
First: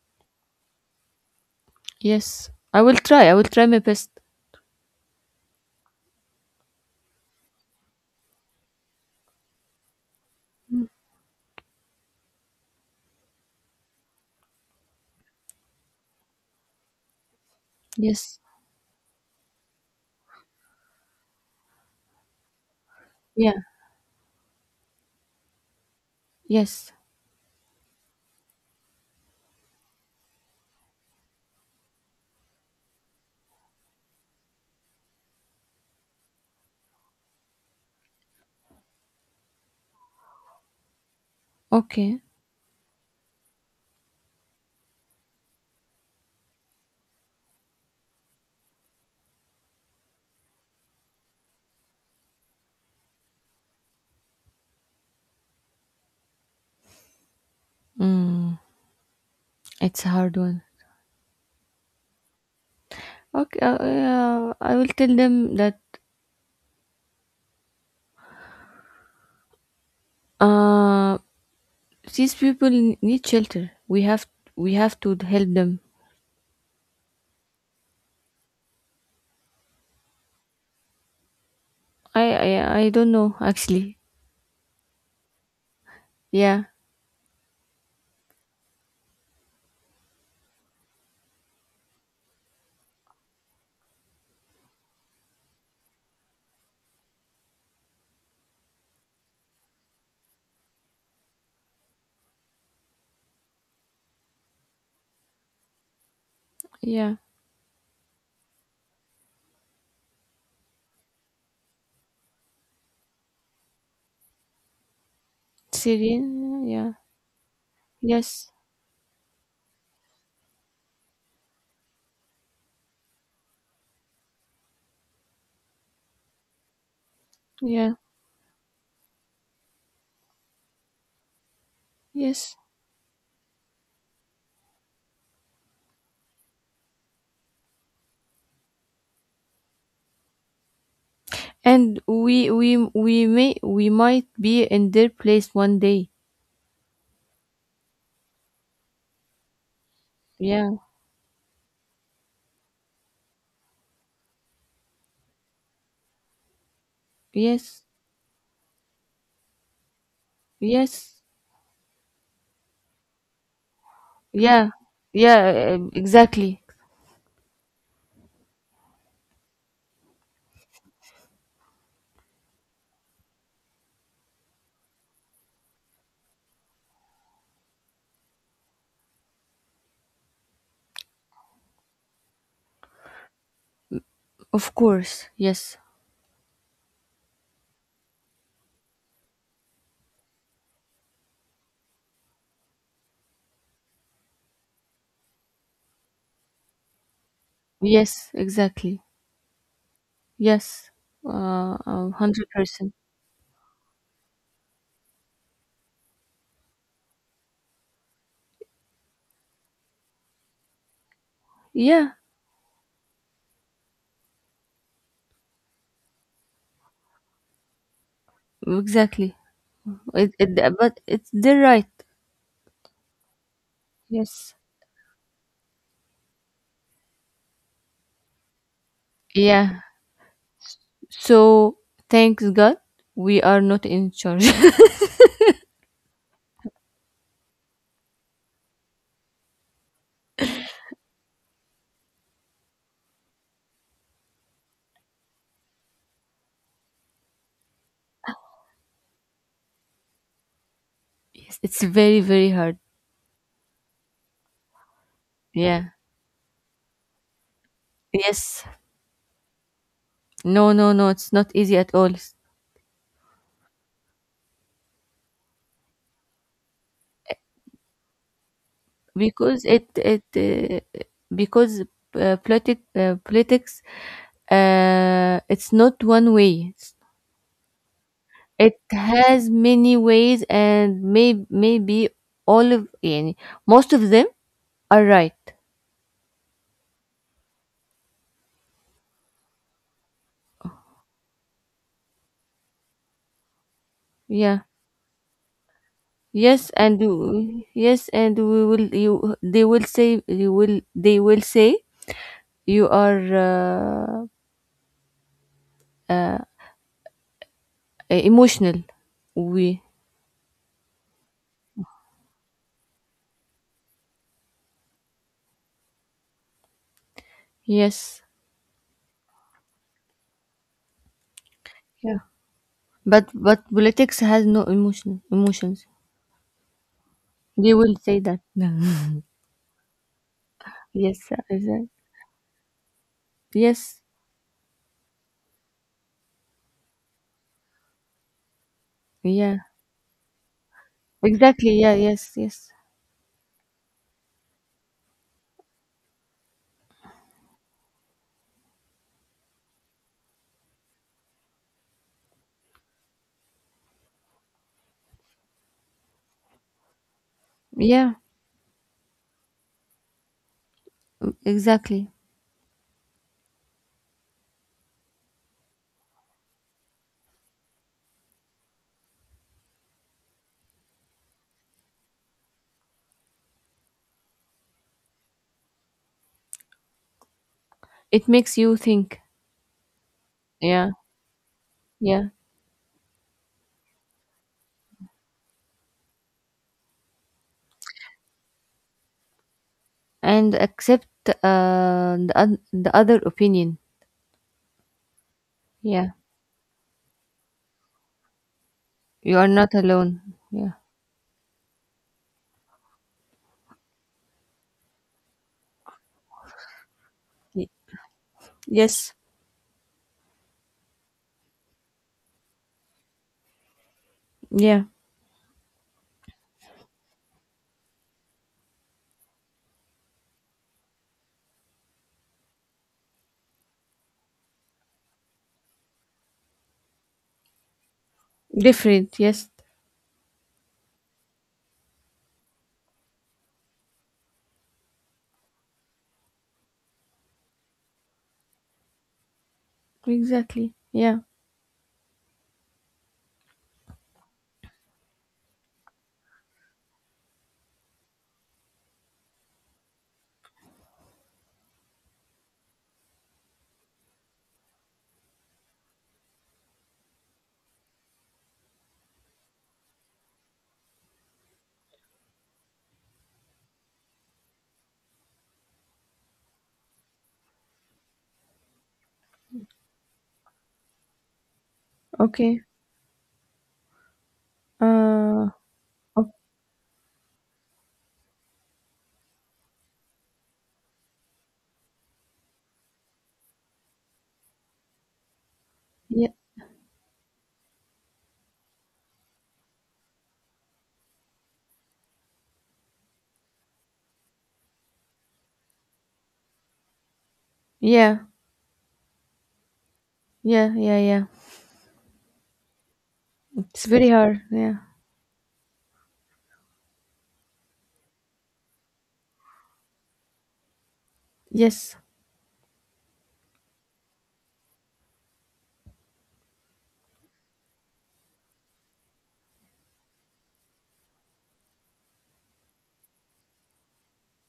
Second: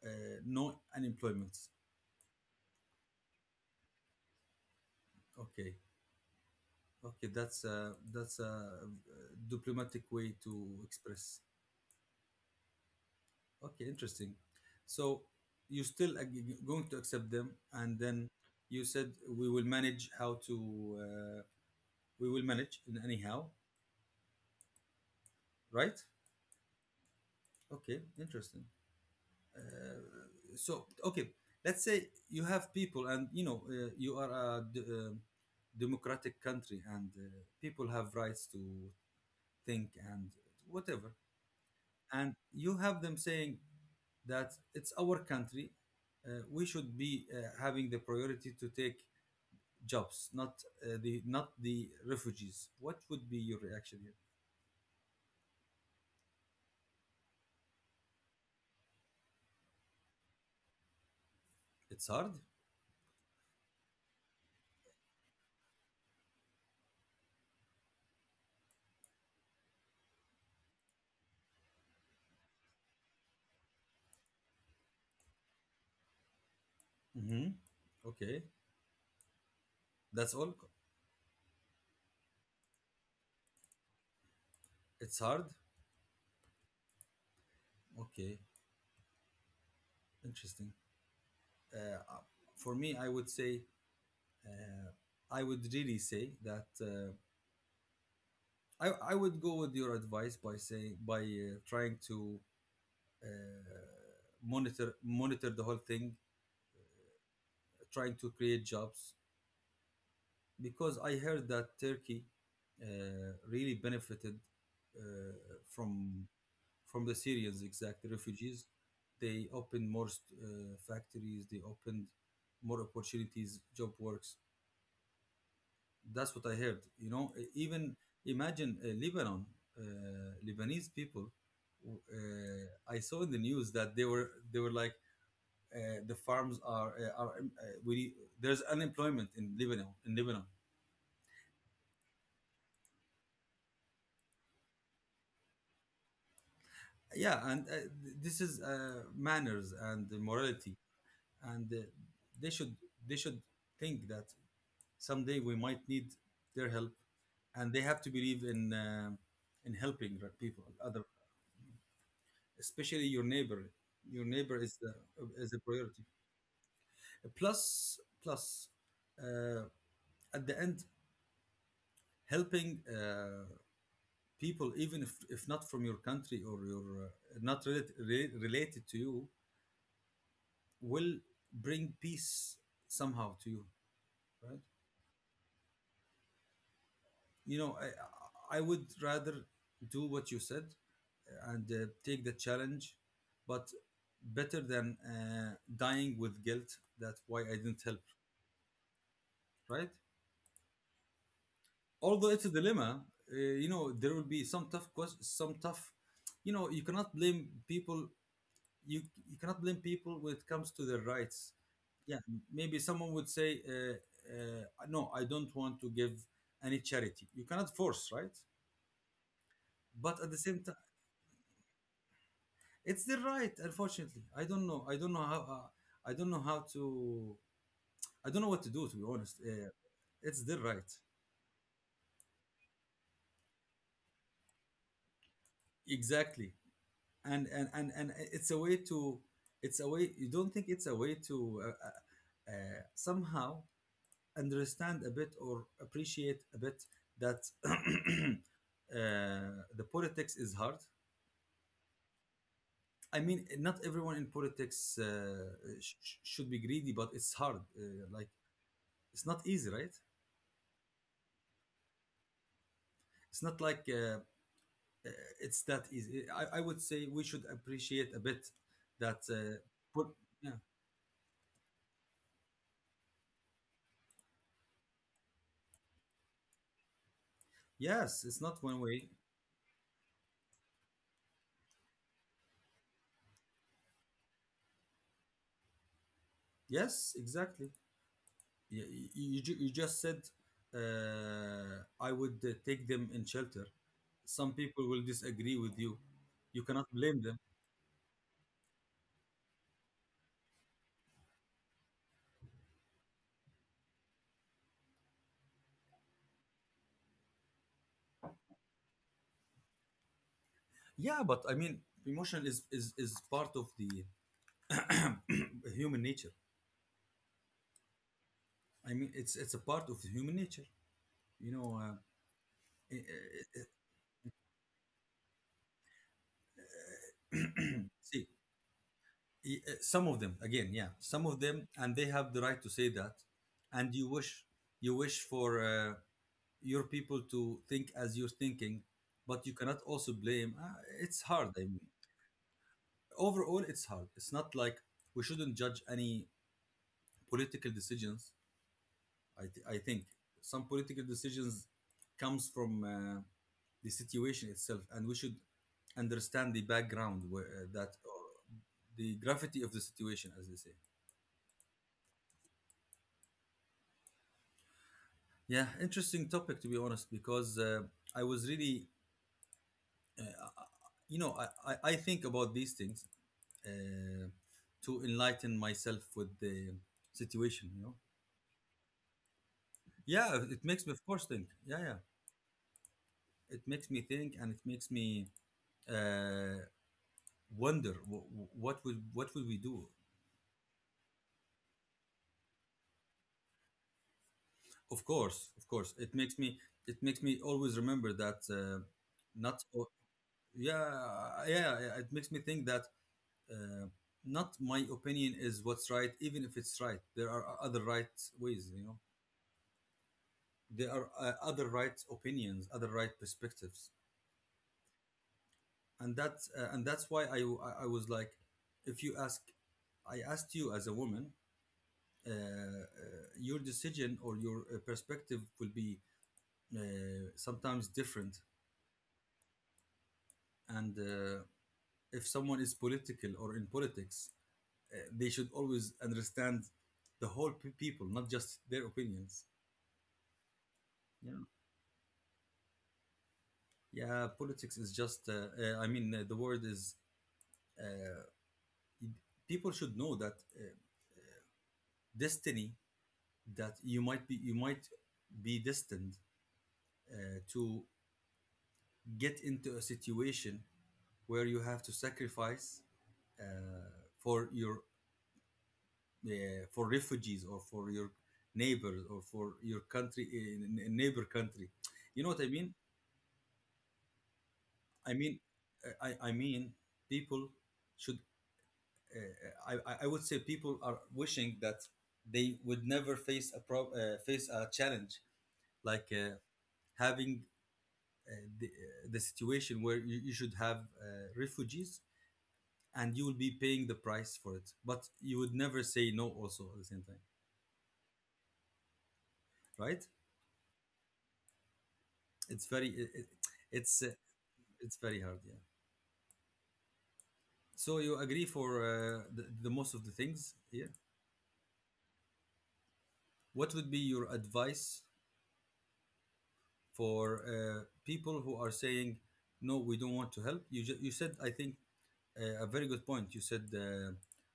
Speaker 1: uh, no unemployment.
Speaker 2: Yes, I will try. I will try my best.
Speaker 1: Okay, okay, that's a, that's a, uh, diplomatic way to express. Okay, interesting. So you still going to accept them, and then
Speaker 2: Yes.
Speaker 1: you said we will manage how to uh, we will manage in anyhow,
Speaker 2: Yeah.
Speaker 1: right?
Speaker 2: Yes.
Speaker 1: Okay, interesting. Uh, so okay, let's say you have people, and you know you are a democratic country, and people have rights to think and whatever,
Speaker 2: Okay.
Speaker 1: and you have them saying that it's our country, we should be having the priority to take jobs, not the not the refugees. What would be your reaction here?
Speaker 2: Mm, it's a hard one.
Speaker 1: It's hard.
Speaker 2: Okay. I will tell them that uh, these people need shelter. We have, we have to help them.
Speaker 1: Hmm, okay, that's all.
Speaker 2: I don't know actually.
Speaker 1: It's hard.
Speaker 2: Yeah.
Speaker 1: Okay, interesting. uh, for me, I would say, uh, I would really say that I would go with your advice by saying, by trying to uh, monitor the whole thing,
Speaker 2: Yeah.
Speaker 1: trying to create jobs, because I heard that Turkey really benefited uh, from
Speaker 2: Serene. Yeah.
Speaker 1: from the Syrians, exactly,
Speaker 2: Yes.
Speaker 1: refugees. They opened more factories. They opened more opportunities, job works. That's what I heard. You know, even
Speaker 2: Yeah.
Speaker 1: imagine Lebanon, uh, Lebanese people.
Speaker 2: Yes.
Speaker 1: I saw in the news that they were like the farms are we there's unemployment in Lebanon, in Lebanon.
Speaker 2: And we might be in their place one day.
Speaker 1: Yeah, and this is manners and
Speaker 2: Yeah.
Speaker 1: morality, and they should, they should think that someday we might need their help, and they
Speaker 2: Yes.
Speaker 1: have to believe in helping the people, other,
Speaker 2: Yes.
Speaker 1: especially your neighbor. Your neighbor
Speaker 2: Yeah.
Speaker 1: is the, is a
Speaker 2: Yeah.
Speaker 1: priority.
Speaker 2: Exactly.
Speaker 1: Plus, plus, uh, at the end, helping people, even if not from your country, or your not relate, re- related to you, will bring peace somehow to you, right?
Speaker 2: Of course. Yes.
Speaker 1: You know, I would rather do what you said and take the challenge, but better than dying with guilt that why I didn't help,
Speaker 2: Yes. Exactly.
Speaker 1: right?
Speaker 2: Yes.
Speaker 1: Although it's a
Speaker 2: 100%.
Speaker 1: dilemma, you know, there will be some tough questions, some tough, you know, you cannot blame people. you you cannot blame people when it comes to their rights.
Speaker 2: Yeah.
Speaker 1: Yeah, maybe someone would say no, I don't want to give any charity. You cannot force, right?
Speaker 2: Exactly.
Speaker 1: But at the same time,
Speaker 2: But it's their right.
Speaker 1: it's their right, unfortunately. I
Speaker 2: Yes.
Speaker 1: don't know, I don't know how, I don't know how to, I don't know what to do, to be honest.
Speaker 2: Yeah.
Speaker 1: It's their right.
Speaker 2: So thanks God, we are not in charge.
Speaker 1: Exactly. And it's a way to, it's a way, you don't think it's a way to uh, somehow understand a bit or appreciate a bit that uh, the politics is hard.
Speaker 2: Yes, it's very, very hard.
Speaker 1: I mean, not everyone in politics
Speaker 2: Yeah.
Speaker 1: should be greedy, but it's hard. Like,
Speaker 2: Yes.
Speaker 1: it's not easy, right?
Speaker 2: No, no, no, it's not easy at all.
Speaker 1: It's not like it's that easy. I would say we should appreciate a bit that.
Speaker 2: Because it
Speaker 1: Put,
Speaker 2: it
Speaker 1: yeah.
Speaker 2: because politics it's not one way.
Speaker 1: Yes, it's not one
Speaker 2: It
Speaker 1: way.
Speaker 2: has many ways, and maybe all of any. Most of them are right.
Speaker 1: Yes, exactly. You, you, you just said I would take them in shelter. Some
Speaker 2: Yeah.
Speaker 1: people will disagree with you. You
Speaker 2: Yes,
Speaker 1: cannot
Speaker 2: and
Speaker 1: blame them.
Speaker 2: yes, and we will you they will say, you will they will say you are uh emotional. We.
Speaker 1: Yeah, but I mean, emotion is, is part of the human nature.
Speaker 2: Yes.
Speaker 1: I mean, it's a part of human nature. You know,
Speaker 2: Yeah.
Speaker 1: eh,
Speaker 2: But
Speaker 1: eh, eh,
Speaker 2: politics has no emotions, they will say
Speaker 1: see,
Speaker 2: that.
Speaker 1: some of them, again, yeah,
Speaker 2: Yes,
Speaker 1: some of them, and they have the right to say that. And
Speaker 2: yes.
Speaker 1: you wish, you wish for your people to think as you're thinking, but you
Speaker 2: Yeah,
Speaker 1: cannot also blame. It's hard. I mean,
Speaker 2: exactly. Yeah, yes, yes.
Speaker 1: overall, it's hard. It's not like, we shouldn't judge any political decisions. I think some political decisions comes from the situation itself, and we should understand the background where, that,
Speaker 2: Yeah,
Speaker 1: or the gravity of the situation, as they say.
Speaker 2: exactly,
Speaker 1: Yeah, interesting topic, to be honest, because I was really, uh, uh, you know, I think about these things uh, to enlighten myself with the situation. You know,
Speaker 2: it makes you think.
Speaker 1: yeah, it makes me,
Speaker 2: Yeah,
Speaker 1: of course, think. Yeah, yeah,
Speaker 2: yeah,
Speaker 1: it makes me think, and it makes me. Uh, wonder what would we do.
Speaker 2: and accept the other opinion.
Speaker 1: Of course, of course,
Speaker 2: Yeah,
Speaker 1: it makes me, it makes me always remember that
Speaker 2: you are
Speaker 1: not
Speaker 2: not
Speaker 1: o-
Speaker 2: alone. Yeah.
Speaker 1: yeah, yeah, yeah. It makes me think that uh, not my opinion is what's right, even if it's right. There are
Speaker 2: Y-
Speaker 1: other right ways, you know.
Speaker 2: yes.
Speaker 1: There are other right opinions, other right perspectives.
Speaker 2: Yeah,
Speaker 1: And that's why, I was like, if you ask, I asked you as a woman, uh, uh, your decision or your perspective will be, uh, sometimes different.
Speaker 2: different. Yes,
Speaker 1: And if someone is political or in politics, they should always understand the whole people, not just their opinions.
Speaker 2: exactly. Yeah.
Speaker 1: Yeah. Yeah, politics is just, the word is, uh, it- people should know that destiny, that you might be destined uh, to get into a situation where you have to sacrifice, uh, for your, for refugees, or for your neighbors, or for your country in neighbor country. You know what I
Speaker 2: Okay.
Speaker 1: mean? i mean
Speaker 2: uh
Speaker 1: uh, i i mean people should, I would say people are wishing that they would never face a face a challenge like
Speaker 2: Yeah,
Speaker 1: having uh, the situation where you should have refugees, and you will be paying the price for it, but you would never say no also at the same time,
Speaker 2: yeah,
Speaker 1: right?
Speaker 2: yeah, yeah, yeah.
Speaker 1: It's
Speaker 2: It's
Speaker 1: it's uh,
Speaker 2: very hard. Yeah.
Speaker 1: It's very hard, yeah. So you agree for the most of the things here.
Speaker 2: Yes.
Speaker 1: What would be your advice for people who are saying, "No, we don't want to help"? You you said, I think, a very good point. You said,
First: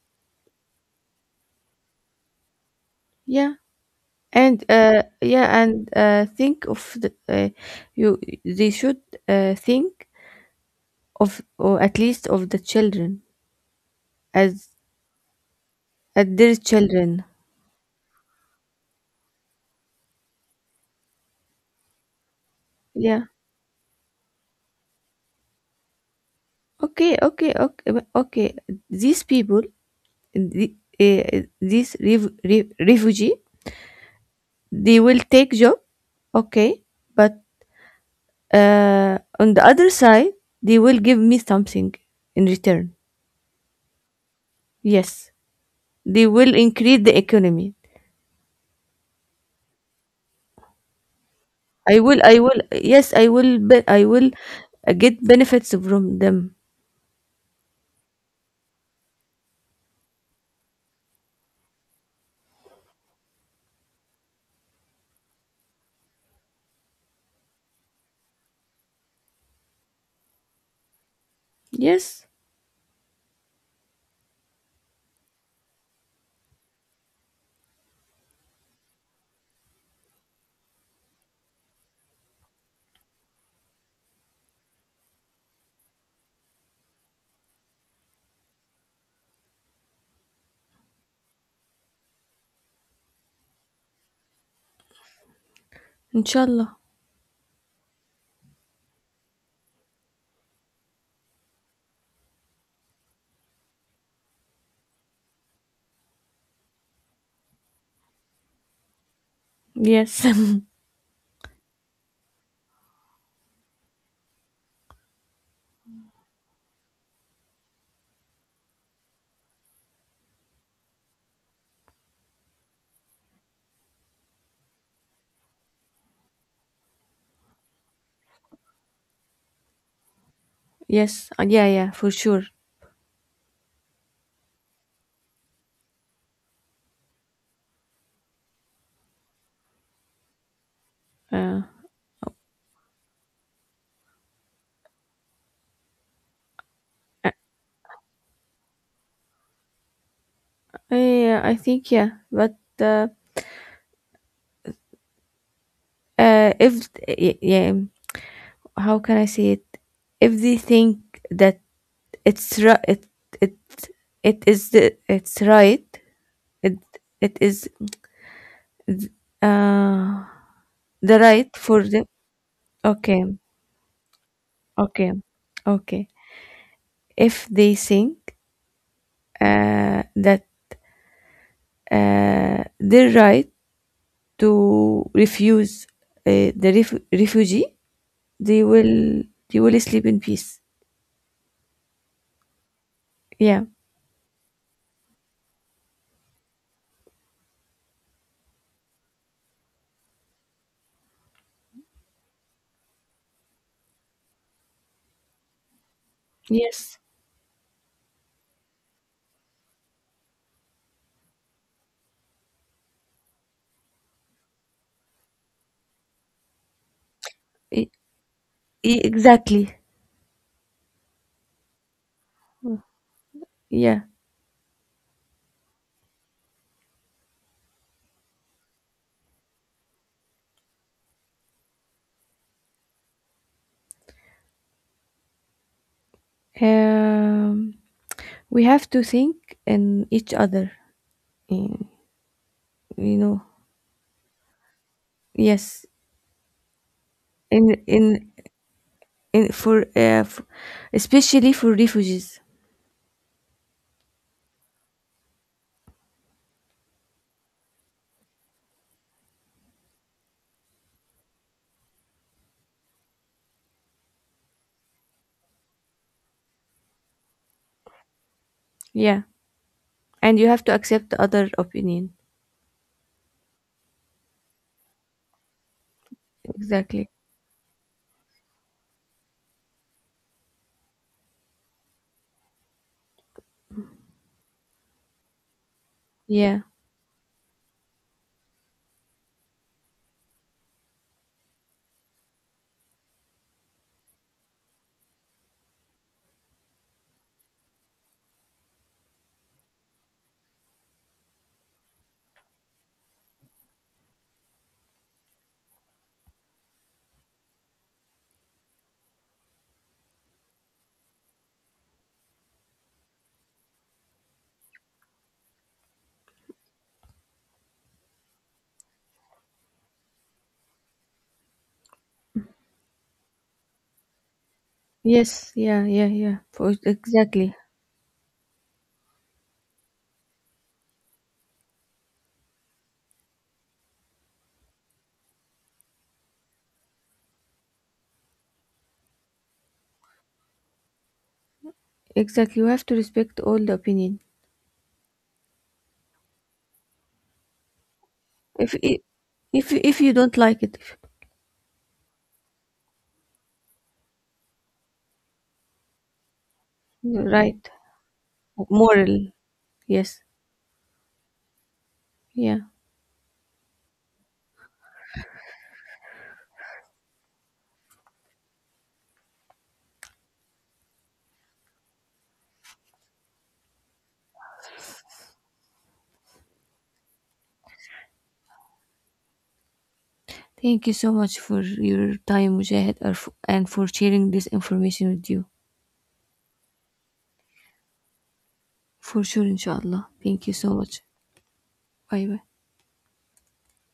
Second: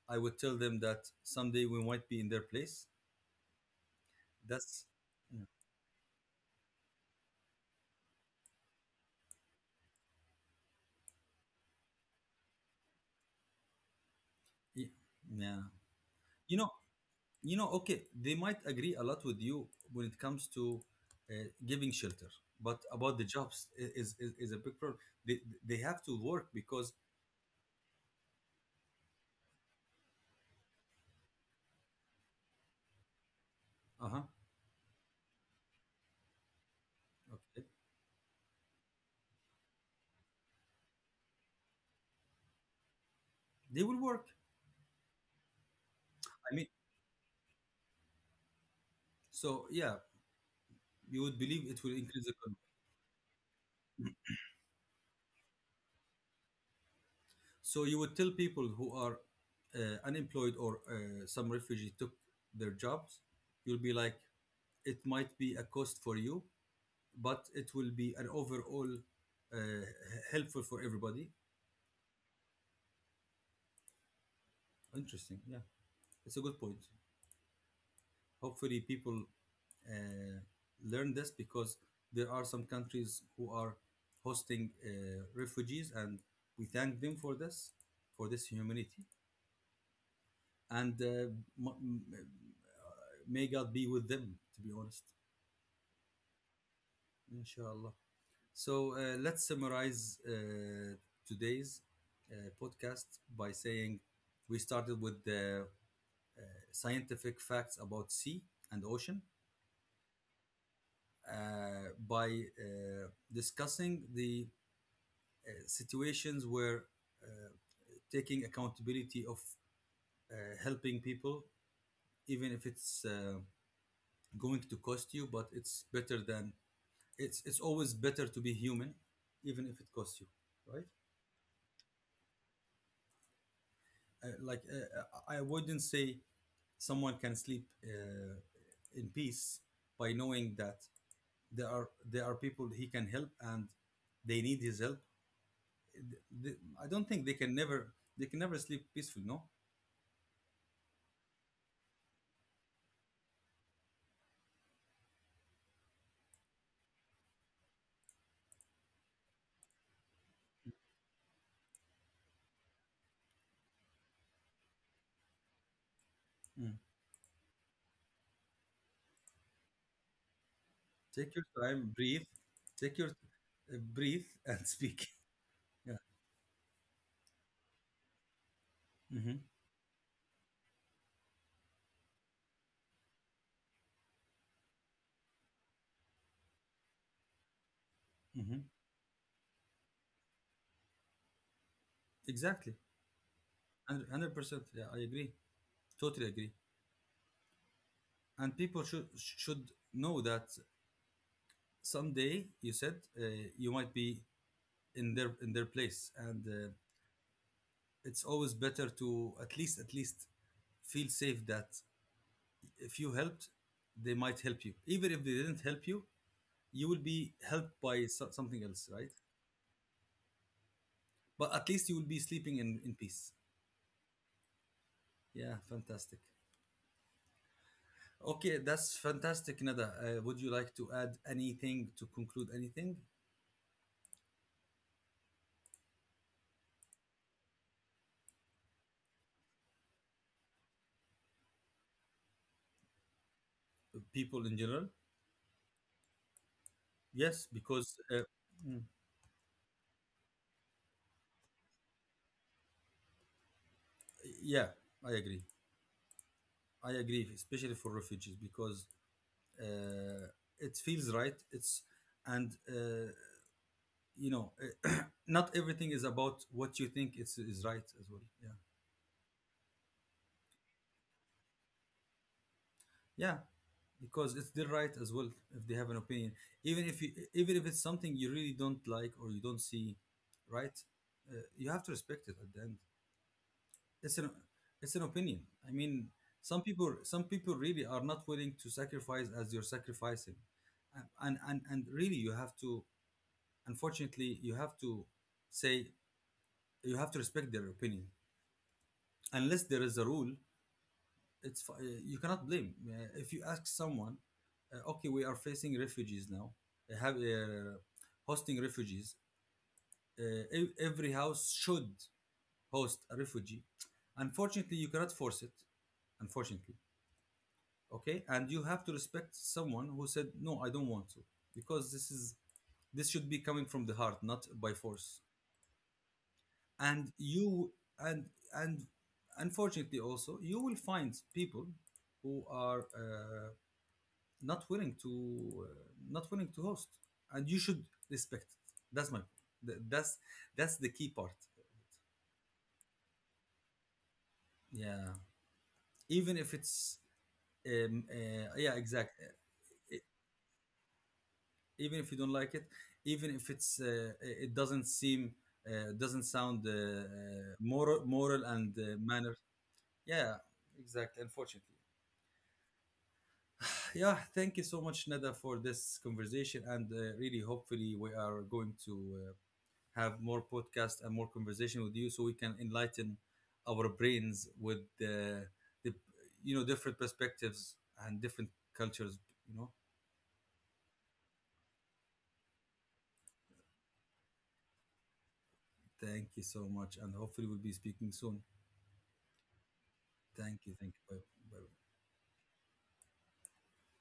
Speaker 1: "I would tell them that someday we might be in their place."
Speaker 2: Yeah. And
Speaker 1: That's
Speaker 2: yeah, and think of the you. They should think of, or at least of the children, as
Speaker 1: yeah. Yeah.
Speaker 2: their
Speaker 1: You know,
Speaker 2: children.
Speaker 1: you know. Okay, they might agree a lot with you when it comes to, uh, giving shelter, but about
Speaker 2: Yeah.
Speaker 1: the jobs is a big problem. They have to work because,
Speaker 2: Okay. Okay. Okay. Okay. These people, the, these refugee,
Speaker 1: uh-huh.
Speaker 2: they will take job. Okay, but
Speaker 1: Okay.
Speaker 2: On the other side, they will give me something in return.
Speaker 1: They will work.
Speaker 2: Yes, they will
Speaker 1: I mean,
Speaker 2: increase the economy.
Speaker 1: so yeah, you would believe it will increase the economy.
Speaker 2: Yes, I will get benefits from them.
Speaker 1: So you would tell people who are unemployed, or some refugee took their jobs, you'll be like, it might be a cost for you, but it will be an overall uh, h- helpful for everybody.
Speaker 2: Yes,
Speaker 1: Interesting. Yeah, it's a good point. Hopefully, people uh, learn this, because there are some countries who are hosting refugees, and we thank them for this humanity. And may God be with them, to be honest,
Speaker 2: inshallah.
Speaker 1: inshallah. So let's summarize today's uh, podcast by saying we started with the scientific facts about sea and ocean.
Speaker 2: Yes,
Speaker 1: By discussing the situations where, uh, taking accountability of, uh, helping people, even if it's going to cost you, but it's better than it's. it's always better to be human, even if it costs you, right?
Speaker 2: yes, yeah, yeah, for sure.
Speaker 1: Like I wouldn't say someone can sleep in peace by knowing that
Speaker 2: Uh,
Speaker 1: there are people he can help and they need his help. the, I don't think they can never sleep peaceful. No.
Speaker 2: I think, yeah, but if, yeah, how can I say it? If they think that it's right, it, it is the, it's right It
Speaker 1: Mm.
Speaker 2: it is uh the
Speaker 1: Take
Speaker 2: right
Speaker 1: your
Speaker 2: for
Speaker 1: time,
Speaker 2: them.
Speaker 1: breathe, take your
Speaker 2: Okay,
Speaker 1: breathe and
Speaker 2: okay,
Speaker 1: speak. Yeah,
Speaker 2: okay. If they think
Speaker 1: hmm
Speaker 2: that their right to refuse the refugee, they
Speaker 1: hmm
Speaker 2: will they will sleep in peace.
Speaker 1: exactly,
Speaker 2: Yeah.
Speaker 1: 100%. Yeah, I agree, totally agree. And people should know that someday you said, you might be in their place, and
Speaker 2: Yes.
Speaker 1: it's always better to at least feel safe that if you helped, they might help you. Even if they didn't help you, you will be helped
Speaker 2: E-
Speaker 1: by something else, right?
Speaker 2: exactly.
Speaker 1: But at least you will be sleeping
Speaker 2: Mm.
Speaker 1: in peace.
Speaker 2: Yeah.
Speaker 1: Yeah, fantastic. Okay, that's fantastic, Nada. Would you like to add anything, to conclude anything?
Speaker 2: Um, we have to think in each other. y- You know.
Speaker 1: People in general?
Speaker 2: Yes.
Speaker 1: Yes,
Speaker 2: In
Speaker 1: because,
Speaker 2: in
Speaker 1: mm,
Speaker 2: in, for uh, f- Especially for refugees.
Speaker 1: yeah, I agree. I agree, especially for refugees, because uh, it feels right. And, uh, you know, not everything is about what you think is right as well. Yeah.
Speaker 2: Yeah, and you have to accept the other opinion.
Speaker 1: Yeah, because it's their right as well if they have an opinion. Even if
Speaker 2: Exactly.
Speaker 1: you, even if it's something you really don't like or you don't see, right? You have to respect it at the end. It's an it's an opinion. I mean,
Speaker 2: Yeah.
Speaker 1: some people really are not willing to sacrifice as you're sacrificing, and and really you have to, unfortunately you have to say, you have to respect their opinion, unless there is a rule. You cannot blame. If you ask someone, okay, we are facing refugees now, have hosting refugees, uh, every house should host a refugee, unfortunately you cannot force it, unfortunately. Okay, and you have to respect someone who said, "No, I don't want to," because this is, this should be coming from the heart, not by force.
Speaker 2: Yes. Yeah. Yeah. Yeah. For,
Speaker 1: And
Speaker 2: exactly.
Speaker 1: you and and unfortunately also, you will find people who are not willing to uh, not willing to host, and you should respect it. That's my th- that's that's the key part.
Speaker 2: Exactly. You have to respect all the opinion.
Speaker 1: Yeah, even if it's um, uh,
Speaker 2: If
Speaker 1: yeah
Speaker 2: I-
Speaker 1: exactly,
Speaker 2: If you don't like it,
Speaker 1: even if you don't like it, even if it doesn't seem, doesn't sound
Speaker 2: right?
Speaker 1: moral, and
Speaker 2: Moral.
Speaker 1: manner.
Speaker 2: Yes.
Speaker 1: Yeah, exactly, unfortunately.
Speaker 2: Yeah.
Speaker 1: Yeah, thank you so much, Nada, for this conversation, and really hopefully we are going to have more podcasts and more conversation with you, so we can enlighten our brains with the, you know, different perspectives, and different cultures, you know.
Speaker 2: Thank you so much for your time, Mujahid, and for sharing this information with you.
Speaker 1: Thank you so much, and hopefully we'll be speaking soon.
Speaker 2: For sure, inshallah. Thank
Speaker 1: Thank
Speaker 2: you
Speaker 1: you,
Speaker 2: so
Speaker 1: thank you,
Speaker 2: much.
Speaker 1: bye. Bye.
Speaker 2: Bye bye.